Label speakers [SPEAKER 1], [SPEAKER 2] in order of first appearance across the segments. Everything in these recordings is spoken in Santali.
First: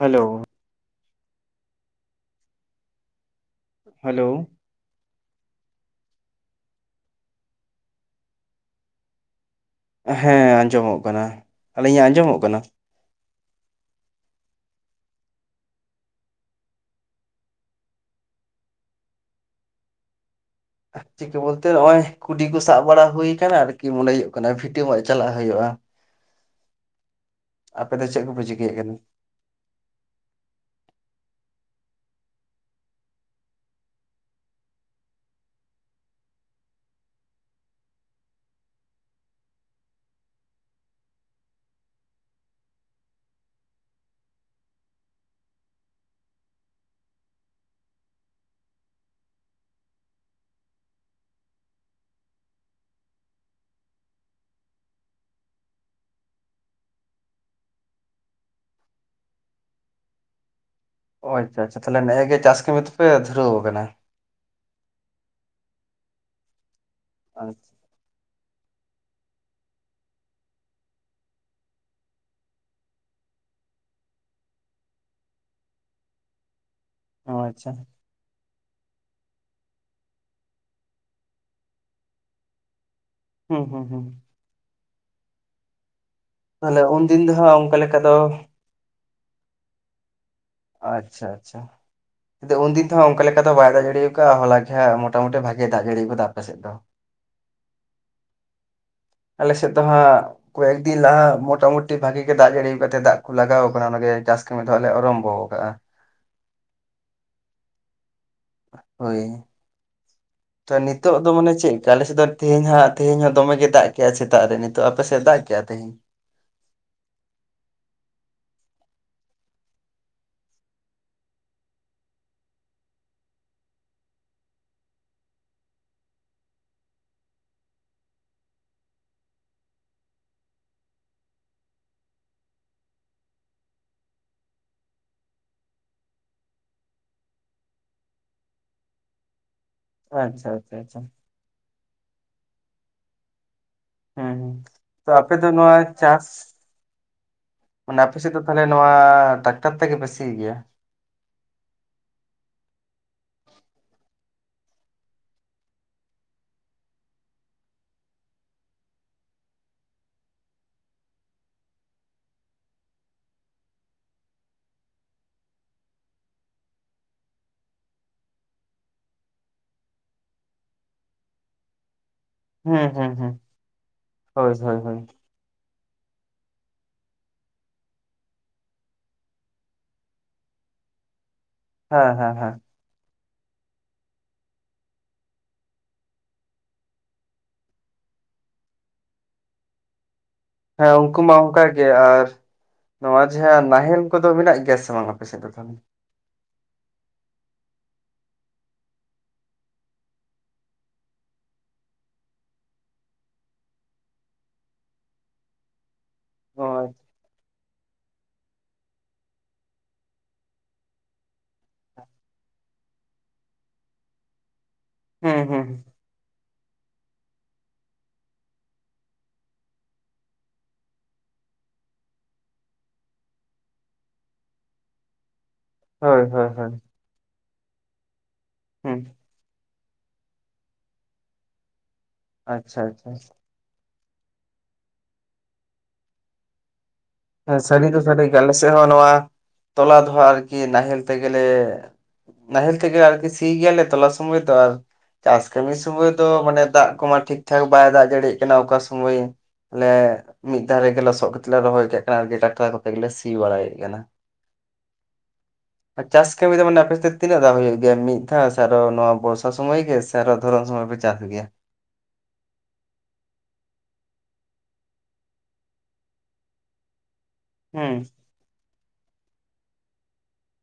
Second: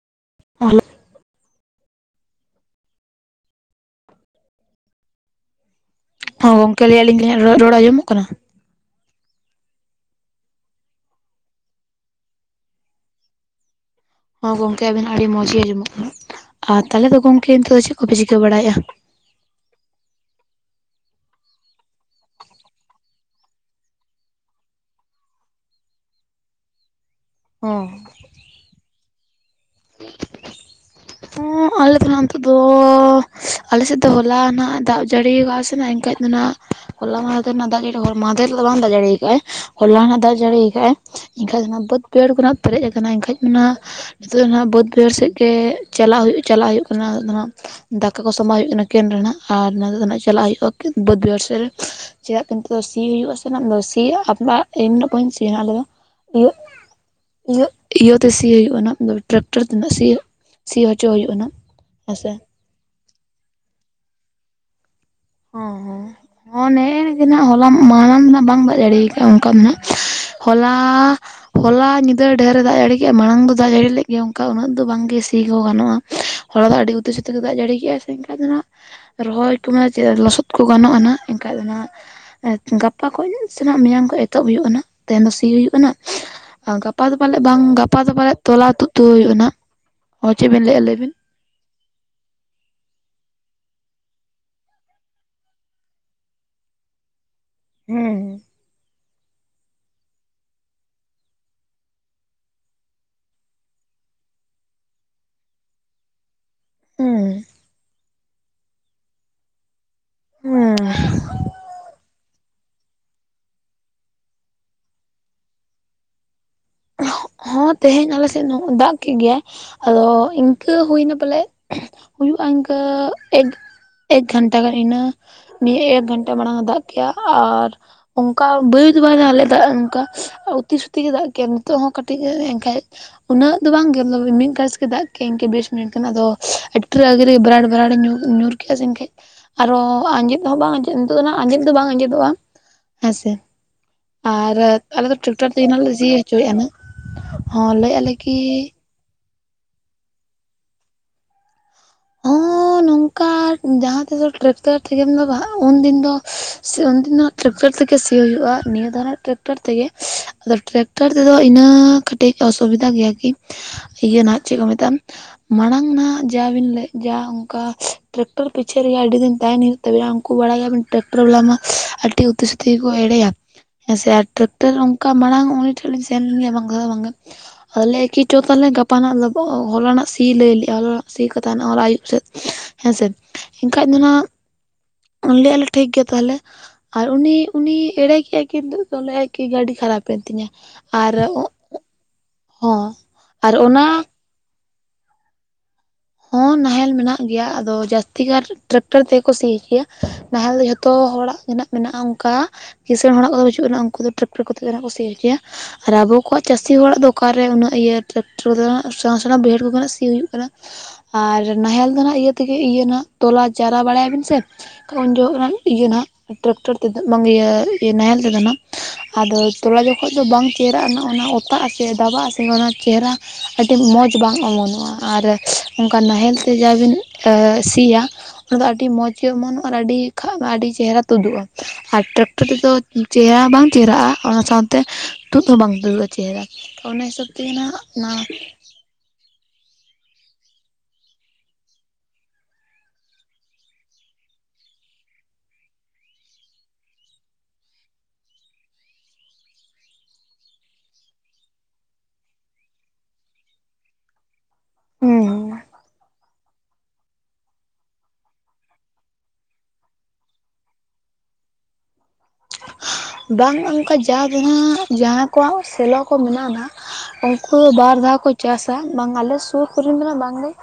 [SPEAKER 1] ᱦᱮᱞᱳ
[SPEAKER 2] ᱦᱮᱞᱳ
[SPEAKER 1] ᱦᱮᱞᱳ
[SPEAKER 2] ᱦᱚᱸ ᱜᱚᱝᱠᱮ ᱞᱟᱹᱭ ᱟᱹᱞᱤᱧ ᱡᱟᱦᱟᱭᱟᱜ ᱨᱚᱲ ᱟᱸᱡᱚᱢᱚᱜ ᱠᱟᱱᱟ
[SPEAKER 1] ᱦᱮᱸ ᱟᱸᱡᱚᱢᱚᱜ ᱠᱟᱱᱟ ᱟᱹᱞᱤᱧᱟᱜ ᱟᱸᱡᱚᱢᱚᱜ ᱠᱟᱱᱟ
[SPEAKER 2] ᱦᱚᱸ ᱜᱚᱢᱠᱮ ᱟᱵᱮᱱᱟᱜ ᱟᱹᱰᱤ ᱢᱚᱸᱡᱽ ᱜᱮ ᱟᱸᱡᱚᱢᱚᱜ ᱠᱟᱱᱟ ᱟᱨ ᱛᱟᱦᱚᱞᱮ ᱫᱚ ᱜᱚᱢᱠᱮ ᱱᱤᱛᱚᱜ ᱫᱚ ᱪᱮᱫ ᱠᱚᱯᱮ ᱪᱤᱠᱟᱹ ᱵᱟᱲᱟᱭᱮᱫᱼᱟ
[SPEAKER 1] ᱪᱤᱠᱟᱹ ᱵᱚᱞᱛᱮ ᱱᱚᱜᱼᱚᱭ ᱠᱩᱰᱤ ᱠᱚ ᱥᱟᱵ ᱵᱟᱲᱟ ᱦᱩᱭ ᱠᱟᱱᱟ ᱟᱨᱠᱤ ᱢᱚᱱᱮ ᱦᱩᱭᱩᱜ ᱠᱟᱱᱟ ᱵᱷᱤᱴᱟᱹ ᱢᱚᱜ ᱪᱟᱞᱟᱜ ᱦᱩᱭᱩᱜᱼᱟ
[SPEAKER 2] ᱦᱚᱸ
[SPEAKER 1] ᱟᱯᱮ ᱫᱚ ᱪᱮᱫ ᱠᱚᱯᱮ ᱪᱤᱠᱟᱹᱭᱮᱜ ᱠᱟᱱᱟ
[SPEAKER 2] ᱟᱞᱮ ᱛᱚ ᱱᱤᱛᱚᱜ ᱫᱚ ᱟᱞᱮᱥᱮᱫ ᱫᱚ ᱦᱚᱞᱟ ᱱᱟᱦᱟᱜ ᱫᱟᱜ ᱡᱟᱹᱲᱤ ᱟᱠᱟ ᱥᱮᱮᱱᱟ ᱮᱱᱠᱟᱱᱡ [inaudible] ᱚᱱᱟ ᱦᱚᱞᱟ ᱢᱟᱦᱫᱮᱨ ᱨᱮᱱᱟᱜ ᱫᱟᱜ ᱡᱟᱹᱲᱤ ᱦᱚᱲ ᱢᱟᱦᱫᱮᱨ ᱫᱚ ᱵᱟᱝ ᱫᱟᱜ ᱡᱟᱲᱤ ᱠᱟᱫᱟᱭ ᱦᱚᱞᱟ ᱱᱟᱜ ᱫᱟᱜ ᱡᱟᱲᱤ ᱠᱟᱜᱼᱟᱭ ᱮᱱᱠᱷᱟᱡ ᱫᱚ ᱵᱟᱹᱫᱽ ᱵᱟᱹᱭᱦᱟᱹᱲ ᱠᱚ ᱦᱟᱸᱜ ᱯᱮᱨᱮᱡ ᱟᱠᱟᱱᱟ ᱮᱱᱠᱷᱟᱡ ᱫᱚ ᱱᱤᱛᱚᱜ ᱫᱚ ᱦᱟᱸᱜ ᱵᱟᱹᱫᱽ ᱵᱟᱹᱭᱦᱟᱹᱲ ᱥᱮᱫ ᱜᱮ ᱪᱟᱞᱟᱜ ᱦᱩᱭᱩᱜ ᱪᱟᱞᱟᱜ ᱦᱩᱭᱩᱜ ᱠᱟᱱᱟ ᱚᱱᱟ ᱫᱟᱠᱟ ᱠᱚ ᱥᱟᱸᱵᱟᱣ ᱦᱩᱭᱩᱜ ᱠᱟᱱᱟ ᱠᱮᱱ ᱨᱮᱱᱟᱜ ᱟᱨ ᱱᱤᱛᱚᱜ ᱫᱚ ᱪᱟᱞᱟᱜ ᱦᱩᱭᱩᱜᱼᱟ ᱵᱟᱹᱫ ᱵᱟᱹᱭᱦᱟᱹᱲ ᱥᱮᱫ ᱨᱮ ᱪᱮᱫᱟᱜ ᱱᱤᱛᱚᱜ ᱫᱚ ᱥᱤ ᱦᱩᱭᱩᱜ ᱟᱥᱮ ᱦᱟᱜ ᱥᱤ ᱟᱵ [unintelligible] ᱟᱞᱮ ᱫᱚ ᱤᱭᱟᱹ ᱤᱭᱟᱹ ᱤᱭᱟᱹᱛᱮ ᱥᱤᱭ ᱦᱩᱭᱩᱜᱼᱟ ᱚᱱᱟᱫᱚ ᱴᱨᱟᱠᱴᱚᱨ ᱛᱮᱱᱟᱜ ᱥᱤᱭ ᱦᱩᱭᱩᱜ ᱾ ᱥᱤ ᱦᱚ
[SPEAKER 1] ᱚ ᱟᱪᱪᱷᱟ ᱟᱪᱪᱷᱟ ᱛᱟᱦᱚᱞᱮ ᱱᱮ ᱮ ᱜᱮ ᱪᱟᱥ ᱠᱟᱹᱢᱤ ᱫᱚ ᱯᱮ ᱫᱷᱩᱨᱟᱹᱣ ᱟᱠᱟᱱᱟ
[SPEAKER 2] ᱦᱚᱸ ᱦᱚᱸ ᱱᱮ ᱮ ᱜᱮ ᱱᱟᱜ ᱦᱚᱞᱟ ᱢᱟᱲᱟᱝ ᱨᱮᱱᱟᱜ ᱵᱟᱝ ᱵᱟᱡ ᱫᱟᱲᱮᱠᱟᱜ ᱼᱟ ᱚᱱᱠᱟ ᱢᱟᱱᱟᱜ ᱦᱚᱞᱟ ᱦᱚᱞᱟ ᱧᱤᱫᱟᱹ ᱰᱷᱮᱨ ᱮ ᱫᱟᱜ ᱡᱟᱹᱲᱤ ᱠᱮᱫᱼᱟ ᱢᱟᱲᱟᱝ ᱫᱚ ᱫᱟᱜ ᱡᱟᱹᱲᱤ ᱞᱮᱫ ᱜᱮ ᱚᱱᱠᱟ ᱩᱱᱟᱹᱜ ᱫᱚ ᱵᱟᱝᱜᱮ ᱥᱤ ᱦᱚᱸ ᱜᱟᱱᱚᱜᱼᱟ ᱦᱚᱞᱟ ᱫᱚ ᱟᱹᱰᱤ ᱩᱛᱤ ᱥᱩᱛᱤ
[SPEAKER 1] ᱚ
[SPEAKER 2] ᱜᱮ ᱫᱟᱜ
[SPEAKER 1] ᱟᱪᱪᱷᱟ
[SPEAKER 2] ᱡᱟᱹᱲᱤ ᱠᱮᱫᱼᱟᱭ ᱥᱮ ᱮᱱᱠᱷᱟᱡ ᱫᱚ ᱦᱟᱸᱜ ᱨᱚᱦᱚᱭ ᱠᱚᱢᱟ ᱪᱮᱫᱟᱜ ᱞᱚᱥᱚᱫ ᱠᱚ ᱜᱟᱱᱚᱜ ᱟᱱᱦᱟᱜ ᱮᱱᱠᱷᱟᱡ ᱫᱚᱱᱟᱜ ᱜᱟᱯᱟ ᱠᱷᱚᱱ ᱥᱮ
[SPEAKER 1] ᱦᱩᱸ ᱦᱩᱸ ᱦᱩᱸ
[SPEAKER 2] ᱢᱮᱭᱟᱝ ᱠᱷᱚᱡ ᱛᱳᱜ ᱦᱩᱭᱩᱜ ᱠᱟᱱᱟ ᱛᱮᱱ ᱫᱚ ᱥᱤ ᱦᱩᱭᱩᱜ ᱠᱟᱱᱟ
[SPEAKER 1] ᱛᱟᱦᱚᱞᱮ
[SPEAKER 2] ᱜᱟᱯᱟ ᱫᱚ
[SPEAKER 1] ᱩᱱᱫᱤᱱ
[SPEAKER 2] ᱯᱟᱞᱮᱫ
[SPEAKER 1] ᱦᱟᱸᱜ
[SPEAKER 2] ᱵᱟᱝ
[SPEAKER 1] ᱚᱱᱠᱟ
[SPEAKER 2] ᱜᱟᱯᱟ
[SPEAKER 1] ᱞᱮᱠᱟ
[SPEAKER 2] ᱫᱚ ᱯᱟᱞᱮᱫ ᱛᱚᱞᱟ ᱛᱩᱫ, ᱛᱳᱜ ᱦᱩᱭᱩᱜ-ᱟ ᱱᱟᱜ, ᱚ ᱪᱮᱫ ᱵᱤᱱ ᱞᱮᱜ, ᱞᱟᱹᱭ
[SPEAKER 1] ᱟᱪᱪᱷᱟ ᱟᱪᱪᱷᱟ ᱛᱩ ᱩᱱᱫᱤᱱ ᱛᱚ ᱦᱟᱜ ᱚᱱᱠᱟ ᱞᱮᱠᱟ ᱫᱚ ᱵᱟᱭ ᱫᱟᱜ ᱡᱟᱹᱲᱤ ᱠᱟᱜᱼᱟ ᱦᱚᱞᱟ ᱜᱮ ᱦᱟᱸᱜ ᱢᱚᱴᱟ ᱢᱩᱴᱤ ᱵᱷᱟᱜᱮᱭ ᱫᱟᱜ ᱡᱟᱹᱲᱤ ᱠᱟᱫᱟ ᱟᱯᱮ ᱥᱮᱫ ᱫᱚ
[SPEAKER 2] ᱦᱮᱸ ᱦᱮᱸ
[SPEAKER 1] ᱟᱞᱮ ᱥᱮᱫ ᱫᱚ ᱦᱟᱸᱜ ᱠᱚᱭᱮᱠ ᱫᱤᱱ ᱞᱟᱦᱟ ᱢᱚᱴᱟ ᱢᱩᱴᱤ ᱵᱷᱟᱜᱤ ᱜᱮ ᱫᱟᱜ ᱡᱟᱹᱲᱤ ᱠᱟᱜ ᱛᱟᱦᱮᱱ ᱫᱟᱜ ᱠᱚ ᱞᱟᱜᱟᱣ ᱟᱠᱟᱱᱟ ᱜᱮ ᱡᱟᱹᱥ ᱱᱚᱜᱼᱚᱭ ᱫᱟᱜ ᱫᱚ ᱟᱨᱨᱟᱢᱵᱷᱚ ᱠᱟᱜᱼᱟ ᱾
[SPEAKER 2] ᱦᱮᱸ
[SPEAKER 1] ᱦᱳᱭ ᱛᱚ
[SPEAKER 2] ᱦᱩᱸ
[SPEAKER 1] ᱱᱤᱛᱚᱜ ᱫᱚ ᱢᱟᱱᱮ ᱪᱮᱫ ᱞᱮᱠᱟ ᱟᱞᱮᱥᱮᱫ ᱫᱚ ᱛᱮᱦᱮᱧ ᱦᱟᱸᱜ ᱛᱮᱦᱮᱧ ᱦᱚᱸ ᱫᱚᱢᱮ ᱜᱮ ᱫᱟᱜ ᱠᱮᱜ ᱼᱟ ᱥᱮᱛᱟᱜ ᱨᱮ ᱱᱤᱛᱚᱜ ᱟᱯᱮ ᱥᱮᱫ ᱫᱟᱜ ᱠᱮᱫ-ᱟᱭ ᱛᱮᱦᱮᱧ
[SPEAKER 2] ᱦᱚᱸ ᱛᱮᱦᱮᱧ ᱟᱞᱮ ᱥᱮᱫ ᱦᱚ ᱫᱟᱜ ᱠᱮᱫ ᱜᱮᱭᱟᱭ ᱚ ᱤᱱᱠᱟᱹ ᱦᱩᱭᱱᱟ ᱯᱟᱞᱮ ᱦᱩᱭᱩᱜᱼᱟ ᱤᱱᱠᱟᱹ ᱮᱠ, ᱮᱠ ᱜᱷᱚᱱᱴᱟ ᱜᱟᱱ ᱤᱱᱟ ᱱᱤᱭᱟᱹ ᱮᱠ ᱜᱷᱚᱱᱴᱟ ᱢᱟᱲᱟᱝ ᱮ ᱫᱟᱜ ᱠᱮᱜᱼᱟ ᱟᱨ ᱚᱱᱠᱟ ᱵᱟᱹᱭᱤ ᱫᱚ ᱵᱟᱭ ᱫᱟᱜ ᱞᱮᱫᱟ ᱚᱱᱠᱟ ᱩᱛᱤ ᱥᱩᱛᱤ ᱜᱮ ᱫᱟᱜ ᱠᱮᱜᱼᱟ ᱱᱤᱛᱚᱜ ᱦᱚᱸ ᱠᱟᱹᱴᱤᱡ ᱜᱮ ᱮᱝᱠᱷᱟᱡ ᱩᱱᱟᱹᱜ ᱫᱚ ᱵᱟᱝ ᱜᱮ ᱢᱤᱫ ᱯᱟᱥ ᱜᱮ ᱫᱟᱜ ᱠᱮᱫ ᱤᱱᱠᱟᱹ ᱵᱮᱥ ᱢᱤᱱᱤᱴ ᱜᱟᱱ ᱟᱫᱚ ᱟᱹᱰᱤ ᱨᱟᱹᱜᱤ ᱵᱷᱨᱟᱴ ᱵᱷᱨᱟᱴ ᱮ ᱧᱩ ᱧᱩᱨ ᱠᱮᱜ ᱟᱭ ᱥᱮᱧ ᱮᱱᱠᱷᱟᱡ ᱟᱨᱚ ᱦᱚ ᱟᱸᱡᱮᱫ
[SPEAKER 1] ᱟᱪᱪᱷᱟ
[SPEAKER 2] ᱦᱚᱸ ᱵᱟᱝ
[SPEAKER 1] ᱟᱪᱪᱷᱟ
[SPEAKER 2] ᱟᱸᱡᱮᱫ
[SPEAKER 1] ᱟᱪᱪᱷᱟ
[SPEAKER 2] ᱱᱤᱛᱚᱜ ᱫᱚᱜ ᱟᱸᱡᱮᱫ ᱫᱚ ᱵᱟᱝ ᱟᱸᱡᱮᱫᱚᱜᱼᱟ ᱦᱮᱸᱥᱮ,
[SPEAKER 1] ᱦᱩᱸ ᱦᱩᱸ
[SPEAKER 2] ᱟᱨ ᱟᱞᱮ
[SPEAKER 1] ᱛᱚ
[SPEAKER 2] ᱫᱚ
[SPEAKER 1] ᱟᱯᱮ
[SPEAKER 2] ᱴᱮᱠᱴᱚᱨ ᱛᱮᱜᱮᱞᱮ
[SPEAKER 1] ᱱᱚᱣᱟ
[SPEAKER 2] ᱦᱟᱸᱜ ᱥᱤ
[SPEAKER 1] ᱪᱟᱥ
[SPEAKER 2] ᱦᱚᱪᱚᱭᱮᱫᱼᱟ ᱦᱟᱜ
[SPEAKER 1] ᱟᱯᱮ ᱥᱮᱫ ᱫᱚ ᱛᱟᱦᱞᱮ ᱱᱚᱣᱟ ᱴᱟᱠᱴᱟᱨ ᱛᱮᱜᱮ ᱯᱮ ᱥᱤᱭ ᱜᱮᱭᱟ?
[SPEAKER 2] ᱦᱚᱸ ᱱᱚᱝᱠᱟ ᱡᱟᱦᱟᱸ ᱛᱮᱜᱮ ᱴᱨᱟᱠᱴᱟᱨ ᱴᱷᱮᱜᱮᱢ ᱫᱚ ᱵᱟᱝ ᱩᱱᱫᱤᱱ ᱫᱚ ᱥᱤ ᱩᱱᱫᱤᱱ ᱦᱟᱜ ᱴᱨᱟᱠᱴᱟᱨ ᱛᱮᱜᱮ ᱥᱤᱭᱳᱜ ᱦᱩᱭᱩᱜᱼᱟ ᱱᱤᱭᱟᱹ ᱫᱟ ᱱᱟᱦᱟᱜ ᱴᱨᱮᱠᱴᱟᱨ ᱛᱮ ᱜᱮ ᱟᱫᱚ ᱴᱨᱟᱠᱴᱟᱨ ᱛᱮ ᱫᱚ ᱤᱱᱟᱹ ᱠᱟᱹᱴᱤᱡ ᱚᱥᱩᱵᱤᱫᱟ ᱜᱮᱭᱟ ᱠᱤ ᱤᱭᱟᱹ ᱱᱟᱦᱟᱜ ᱪᱮᱫ ᱠᱚ ᱢᱮᱛᱟᱜᱼᱟ ᱢᱟᱲᱟᱝ ᱱᱟ ᱡᱟ ᱵᱤᱱ ᱞᱟᱹᱭ ᱡᱟ ᱚᱱᱠᱟ ᱴᱮᱠᱴᱟᱨ ᱯᱤᱪᱷᱟᱹ ᱨᱮᱜᱮ ᱟᱹᱰᱤ ᱫᱤᱱ ᱛᱟᱦᱮᱱ ᱦᱩᱭᱩᱜ ᱛᱟᱵᱤᱱᱟ ᱩᱱᱠᱩ ᱵᱟᱲᱟᱭ ᱜᱮᱟᱭᱟ ᱵᱤᱱ ᱴᱮᱠᱴᱚᱨ ᱵᱟᱞᱟᱢᱟ ᱟᱹᱰᱤ ᱛᱩᱤ ᱥᱩᱛᱤ
[SPEAKER 1] ᱦᱩᱸ
[SPEAKER 2] ᱜᱮᱠᱚ
[SPEAKER 1] ᱦᱩᱸ
[SPEAKER 2] ᱮᱲᱮᱭᱟ
[SPEAKER 1] ᱦᱩᱸ
[SPEAKER 2] ᱦᱮᱸᱥᱮ ᱟᱨ
[SPEAKER 1] ᱦᱳᱭ
[SPEAKER 2] ᱴᱮᱠᱴᱚᱨ
[SPEAKER 1] ᱦᱳᱭ ᱦᱳᱭ
[SPEAKER 2] ᱚᱱᱠᱟ ᱢᱟᱲᱟᱝ ᱴᱷᱮᱱ ᱞᱤᱧ ᱥᱮᱱ ᱞᱮᱱ ᱜᱮᱭᱟ ᱵᱟᱝ ᱫᱚ ᱵᱟᱝ ᱜᱮ, ᱟᱞᱮ ᱠᱤᱪᱷᱩ ᱛᱟᱞᱮ ᱜᱟᱯᱟ ᱦᱚᱞᱟᱱᱟᱜ ᱥᱤ ᱞᱟᱹᱭᱞᱮᱜᱼᱟ ᱾ ᱦᱚᱞᱟ ᱱᱟᱜ ᱥᱤ ᱠᱟᱛᱷᱟ ᱦᱮᱱᱟᱜ ᱟᱨ ᱟᱹᱭᱩᱵ
[SPEAKER 1] ᱦᱮᱸ
[SPEAKER 2] ᱥᱮᱫ
[SPEAKER 1] ᱦᱮᱸ
[SPEAKER 2] ᱦᱮᱸ ᱥᱮ ᱮᱱᱠᱷᱟᱡ ᱫᱚ ᱱᱟᱦᱜ ᱩᱱᱞ ᱟᱞᱮᱭᱮ ᱴᱷᱤᱠ ᱜᱮᱭᱟ ᱛᱟᱦᱚᱞᱮ ᱟᱨ ᱩᱱᱤ ᱩᱱᱤ ᱮᱲᱮ ᱠᱮᱫᱼᱟᱭ ᱠᱤᱱᱛᱩ ᱫᱚᱞᱮᱟᱭ ᱠᱤ ᱜᱟᱹᱰᱤ ᱠᱷᱟᱨᱟᱯ ᱮᱱ ᱛᱤᱧᱟᱹ
[SPEAKER 1] ᱦᱮᱸ
[SPEAKER 2] ᱟᱨ
[SPEAKER 1] ᱩᱱᱠᱩ ᱢᱟ ᱚᱱᱠᱟ ᱜᱮ ᱟᱨ
[SPEAKER 2] ᱦᱚᱸ
[SPEAKER 1] ᱱᱚᱣᱟ
[SPEAKER 2] ᱟᱨ
[SPEAKER 1] ᱡᱟᱦᱟᱸ
[SPEAKER 2] ᱚᱱᱟ
[SPEAKER 1] ᱱᱟᱦᱮᱞ ᱠᱚ ᱫᱚ ᱢᱮᱱᱟᱜ ᱜᱮᱭᱟ ᱥᱮ ᱵᱟᱝ ᱟᱯᱮ ᱥᱮᱫ ᱫᱚ ᱛᱷᱟᱞᱮ
[SPEAKER 2] ᱦᱚᱸ ᱱᱟᱦᱮᱞ ᱢᱮᱱᱟᱜ ᱜᱮᱭᱟ ᱟᱫᱚ ᱡᱟᱹᱥᱛᱤ ᱠᱟᱨ ᱴᱮᱠᱴᱟᱨ ᱛᱮᱜᱮ ᱠᱚ ᱥᱤ ᱠᱮᱭᱟ ᱾ ᱱᱟᱦᱮᱞ ᱫᱚ ᱡᱷᱚᱛᱚ ᱦᱚᱲᱟᱜ ᱜᱮ ᱢᱮᱱᱟᱜᱼᱟ ᱚᱱᱠᱟ ᱠᱤᱥᱟᱹᱬ ᱦᱚᱲᱟᱜ ᱠᱚ ᱫᱚ ᱵᱟᱪᱩᱜ ᱟᱱᱟ ᱩᱱᱠᱩ ᱫᱚ ᱴᱨᱟᱠᱴᱟᱨ ᱠᱚᱛᱮ ᱱᱟᱦᱟᱜ ᱠᱚ ᱥᱤ ᱦᱚᱪᱚᱭᱟ ᱟᱨ ᱟᱵᱚ ᱠᱚᱣᱟᱜ ᱪᱟᱹᱥᱤ
[SPEAKER 1] ᱦᱳᱭ
[SPEAKER 2] ᱦᱚᱲᱟᱜ ᱫᱟ ᱚᱠᱟ ᱨᱮ ᱩᱱᱟᱹᱜ ᱤᱭᱟᱹ ᱴᱨᱟᱠᱴᱚᱨ ᱠᱚ ᱫᱚ ᱥᱮᱬᱟ ᱥᱮᱬᱟ ᱵᱟᱹᱭᱦᱟᱹᱲ ᱠᱚᱨᱮᱱᱟᱜ ᱥᱤ ᱦᱩᱭᱩᱜ ᱠᱟᱱᱟ ᱟᱨ ᱱᱟᱦᱮᱞ ᱫᱚ ᱱᱟᱜ ᱤᱭᱟᱹ ᱛᱮ ᱜᱮ ᱤᱭᱟᱹ ᱛᱚᱞᱟ ᱪᱟᱨᱟ ᱵᱟᱲᱟᱭ ᱟᱵᱤᱱ ᱥᱮ ᱩᱱ
[SPEAKER 1] ᱦᱩᱸ
[SPEAKER 2] ᱡᱚᱦᱚᱱᱟᱜ
[SPEAKER 1] ᱦᱩᱸ
[SPEAKER 2] ᱤᱭᱟᱹ ᱱᱟᱦᱟᱜ ᱤᱭᱟᱹ ᱦᱟᱸᱜ ᱴᱮᱠᱴᱚᱨ ᱛᱮ ᱫᱚ ᱵᱟᱝ ᱱᱟᱦᱮᱞ ᱛᱮ ᱫᱚ ᱱᱟᱜ, ᱟᱫᱚ ᱛᱚᱞᱟ ᱡᱚᱠᱷᱚᱡ ᱫᱚ ᱵᱟᱝ ᱪᱮᱦᱨᱟᱜ ᱚᱱᱟ ᱚᱛᱟᱜ ᱟᱥᱮ ᱫᱟᱵᱟᱜᱼᱟ, ᱥᱮ ᱚᱱᱟ ᱪᱮᱦᱨᱟ ᱟᱹᱰᱤ ᱢᱚᱡᱽ ᱵᱟᱝ ᱚᱢᱚᱱᱚᱜᱼᱟ ᱟᱨ, ᱚᱱᱠᱟ
[SPEAKER 1] ᱦᱳᱭ
[SPEAKER 2] ᱱᱟᱦᱮᱞ
[SPEAKER 1] ᱦᱳᱭ
[SPEAKER 2] ᱛᱮ
[SPEAKER 1] ᱦᱳᱭ
[SPEAKER 2] ᱡᱟ ᱵᱤᱱ ᱥᱤᱭᱟ ᱚᱱᱟ ᱫᱚ ᱟᱹᱰᱤ
[SPEAKER 1] ᱦᱩᱸ
[SPEAKER 2] ᱢᱚᱡᱽ, ᱜᱮ ᱚᱢᱚᱱᱚᱜᱼᱟ ᱟᱨ ᱟᱹᱰᱤ ᱟᱹᱰᱤ ᱪᱮᱦᱨᱟ ᱛᱩᱫᱩᱜᱼᱟ ᱾ ᱟᱨ ᱴᱮᱠ ᱠᱚᱛᱮ ᱫᱚ
[SPEAKER 1] ᱟᱪᱪᱷᱟ ᱟᱪᱪᱷᱟ
[SPEAKER 2] ᱪᱮᱦᱨᱟ ᱵᱟᱝ ᱪᱮᱦᱨᱟᱜᱼᱟ ᱚᱱᱟ ᱥᱟᱶ ᱛᱮ ᱛᱩᱫ ᱦᱚᱸ ᱵᱟᱝ ᱛᱩᱫᱩᱜᱼᱟ ᱪᱮᱦᱨᱟ ᱛᱚ ᱚᱱᱟ ᱦᱤᱥᱟᱹᱵᱽ
[SPEAKER 1] ᱮ ᱥᱟᱹᱨᱤ ᱫᱚ ᱥᱟᱹᱨᱤ ᱜᱮ ᱟᱞᱮ ᱥᱮᱫ ᱦᱚᱸ ᱱᱚᱣᱟ ᱛᱚᱞᱟ ᱫᱚᱦᱚ ᱟᱨᱠᱤ ᱱᱟᱦᱮᱞ ᱛᱮᱜᱮ ᱞᱮ ᱱᱟᱦᱮᱞ ᱛᱮᱜᱮ ᱟᱨᱠᱤ ᱥᱤ ᱜᱮᱭᱟᱞ ᱛᱚᱞᱟ ᱥᱚᱢᱚᱭ ᱛᱚ ᱟᱨ ᱪᱟᱥ ᱠᱟᱹᱢᱤ ᱥᱳᱢᱳᱭ ᱫᱚ ᱢᱟᱱᱮ ᱫᱟᱜ ᱠᱚᱢᱟ ᱴᱷᱤᱠ ᱴᱷᱟᱠ ᱵᱟᱭ ᱫᱟᱜ ᱡᱟᱲᱤᱭᱮᱜ ᱠᱟᱱᱟ ᱚᱠᱟ ᱥᱳᱢᱳᱭ ᱟᱞᱮ ᱢᱤᱫ ᱫᱷᱟᱨᱮ ᱜᱮ ᱞᱚᱥᱚᱫ ᱠᱟᱛᱮ ᱞᱮ ᱨᱚᱦᱚᱭ ᱠᱮᱫ ᱴᱟᱠᱴᱟᱨ ᱠᱚᱛᱮ ᱜᱮᱞᱮ ᱥᱤ ᱵᱟᱲᱟᱭᱮᱫ ᱠᱟᱱᱟ
[SPEAKER 2] ᱦᱩᱸ
[SPEAKER 1] ᱪᱟᱥ ᱠᱟᱹᱢᱤ ᱫᱚ ᱢᱟᱱᱮ ᱟᱯᱮ ᱥᱮᱛ ᱛᱤᱱᱟᱹᱜ ᱫᱷᱟᱣ ᱦᱩᱭᱩᱜ ᱜᱮᱭᱟ ᱢᱤᱫ ᱫᱷᱟᱣ ᱥᱮ ᱟᱨᱚ ᱱᱚᱣᱟ ᱵᱚᱨᱥᱟ ᱥᱚᱢᱚᱭ ᱜᱮ ᱥᱮ ᱟᱨᱚ ᱫᱷᱚᱨᱚᱱ ᱥᱚᱢᱚᱭ ᱯᱮ ᱪᱟᱥ ᱜᱮᱭᱟ ᱾
[SPEAKER 2] ᱵᱟᱝ ᱚᱱᱠᱟ ᱡᱟ ᱫᱚ ᱦᱟᱸᱜ ᱡᱟᱦᱟᱸ ᱠᱚᱣᱟᱜ ᱥᱮᱞᱳ ᱠᱚ ᱢᱮᱱᱟᱜᱼᱟ ᱱᱟᱦᱟᱜ ᱩᱱᱠᱩ ᱫᱚ
[SPEAKER 1] ᱦᱩᱸ
[SPEAKER 2] ᱵᱟᱨ ᱫᱷᱟᱣ ᱠᱚ ᱪᱟᱥᱟ ᱵᱟᱝ ᱟᱞᱮ ᱥᱩᱨ ᱠᱚᱨᱮᱱ ᱫᱚ ᱵᱟᱝ ᱜᱮ ᱾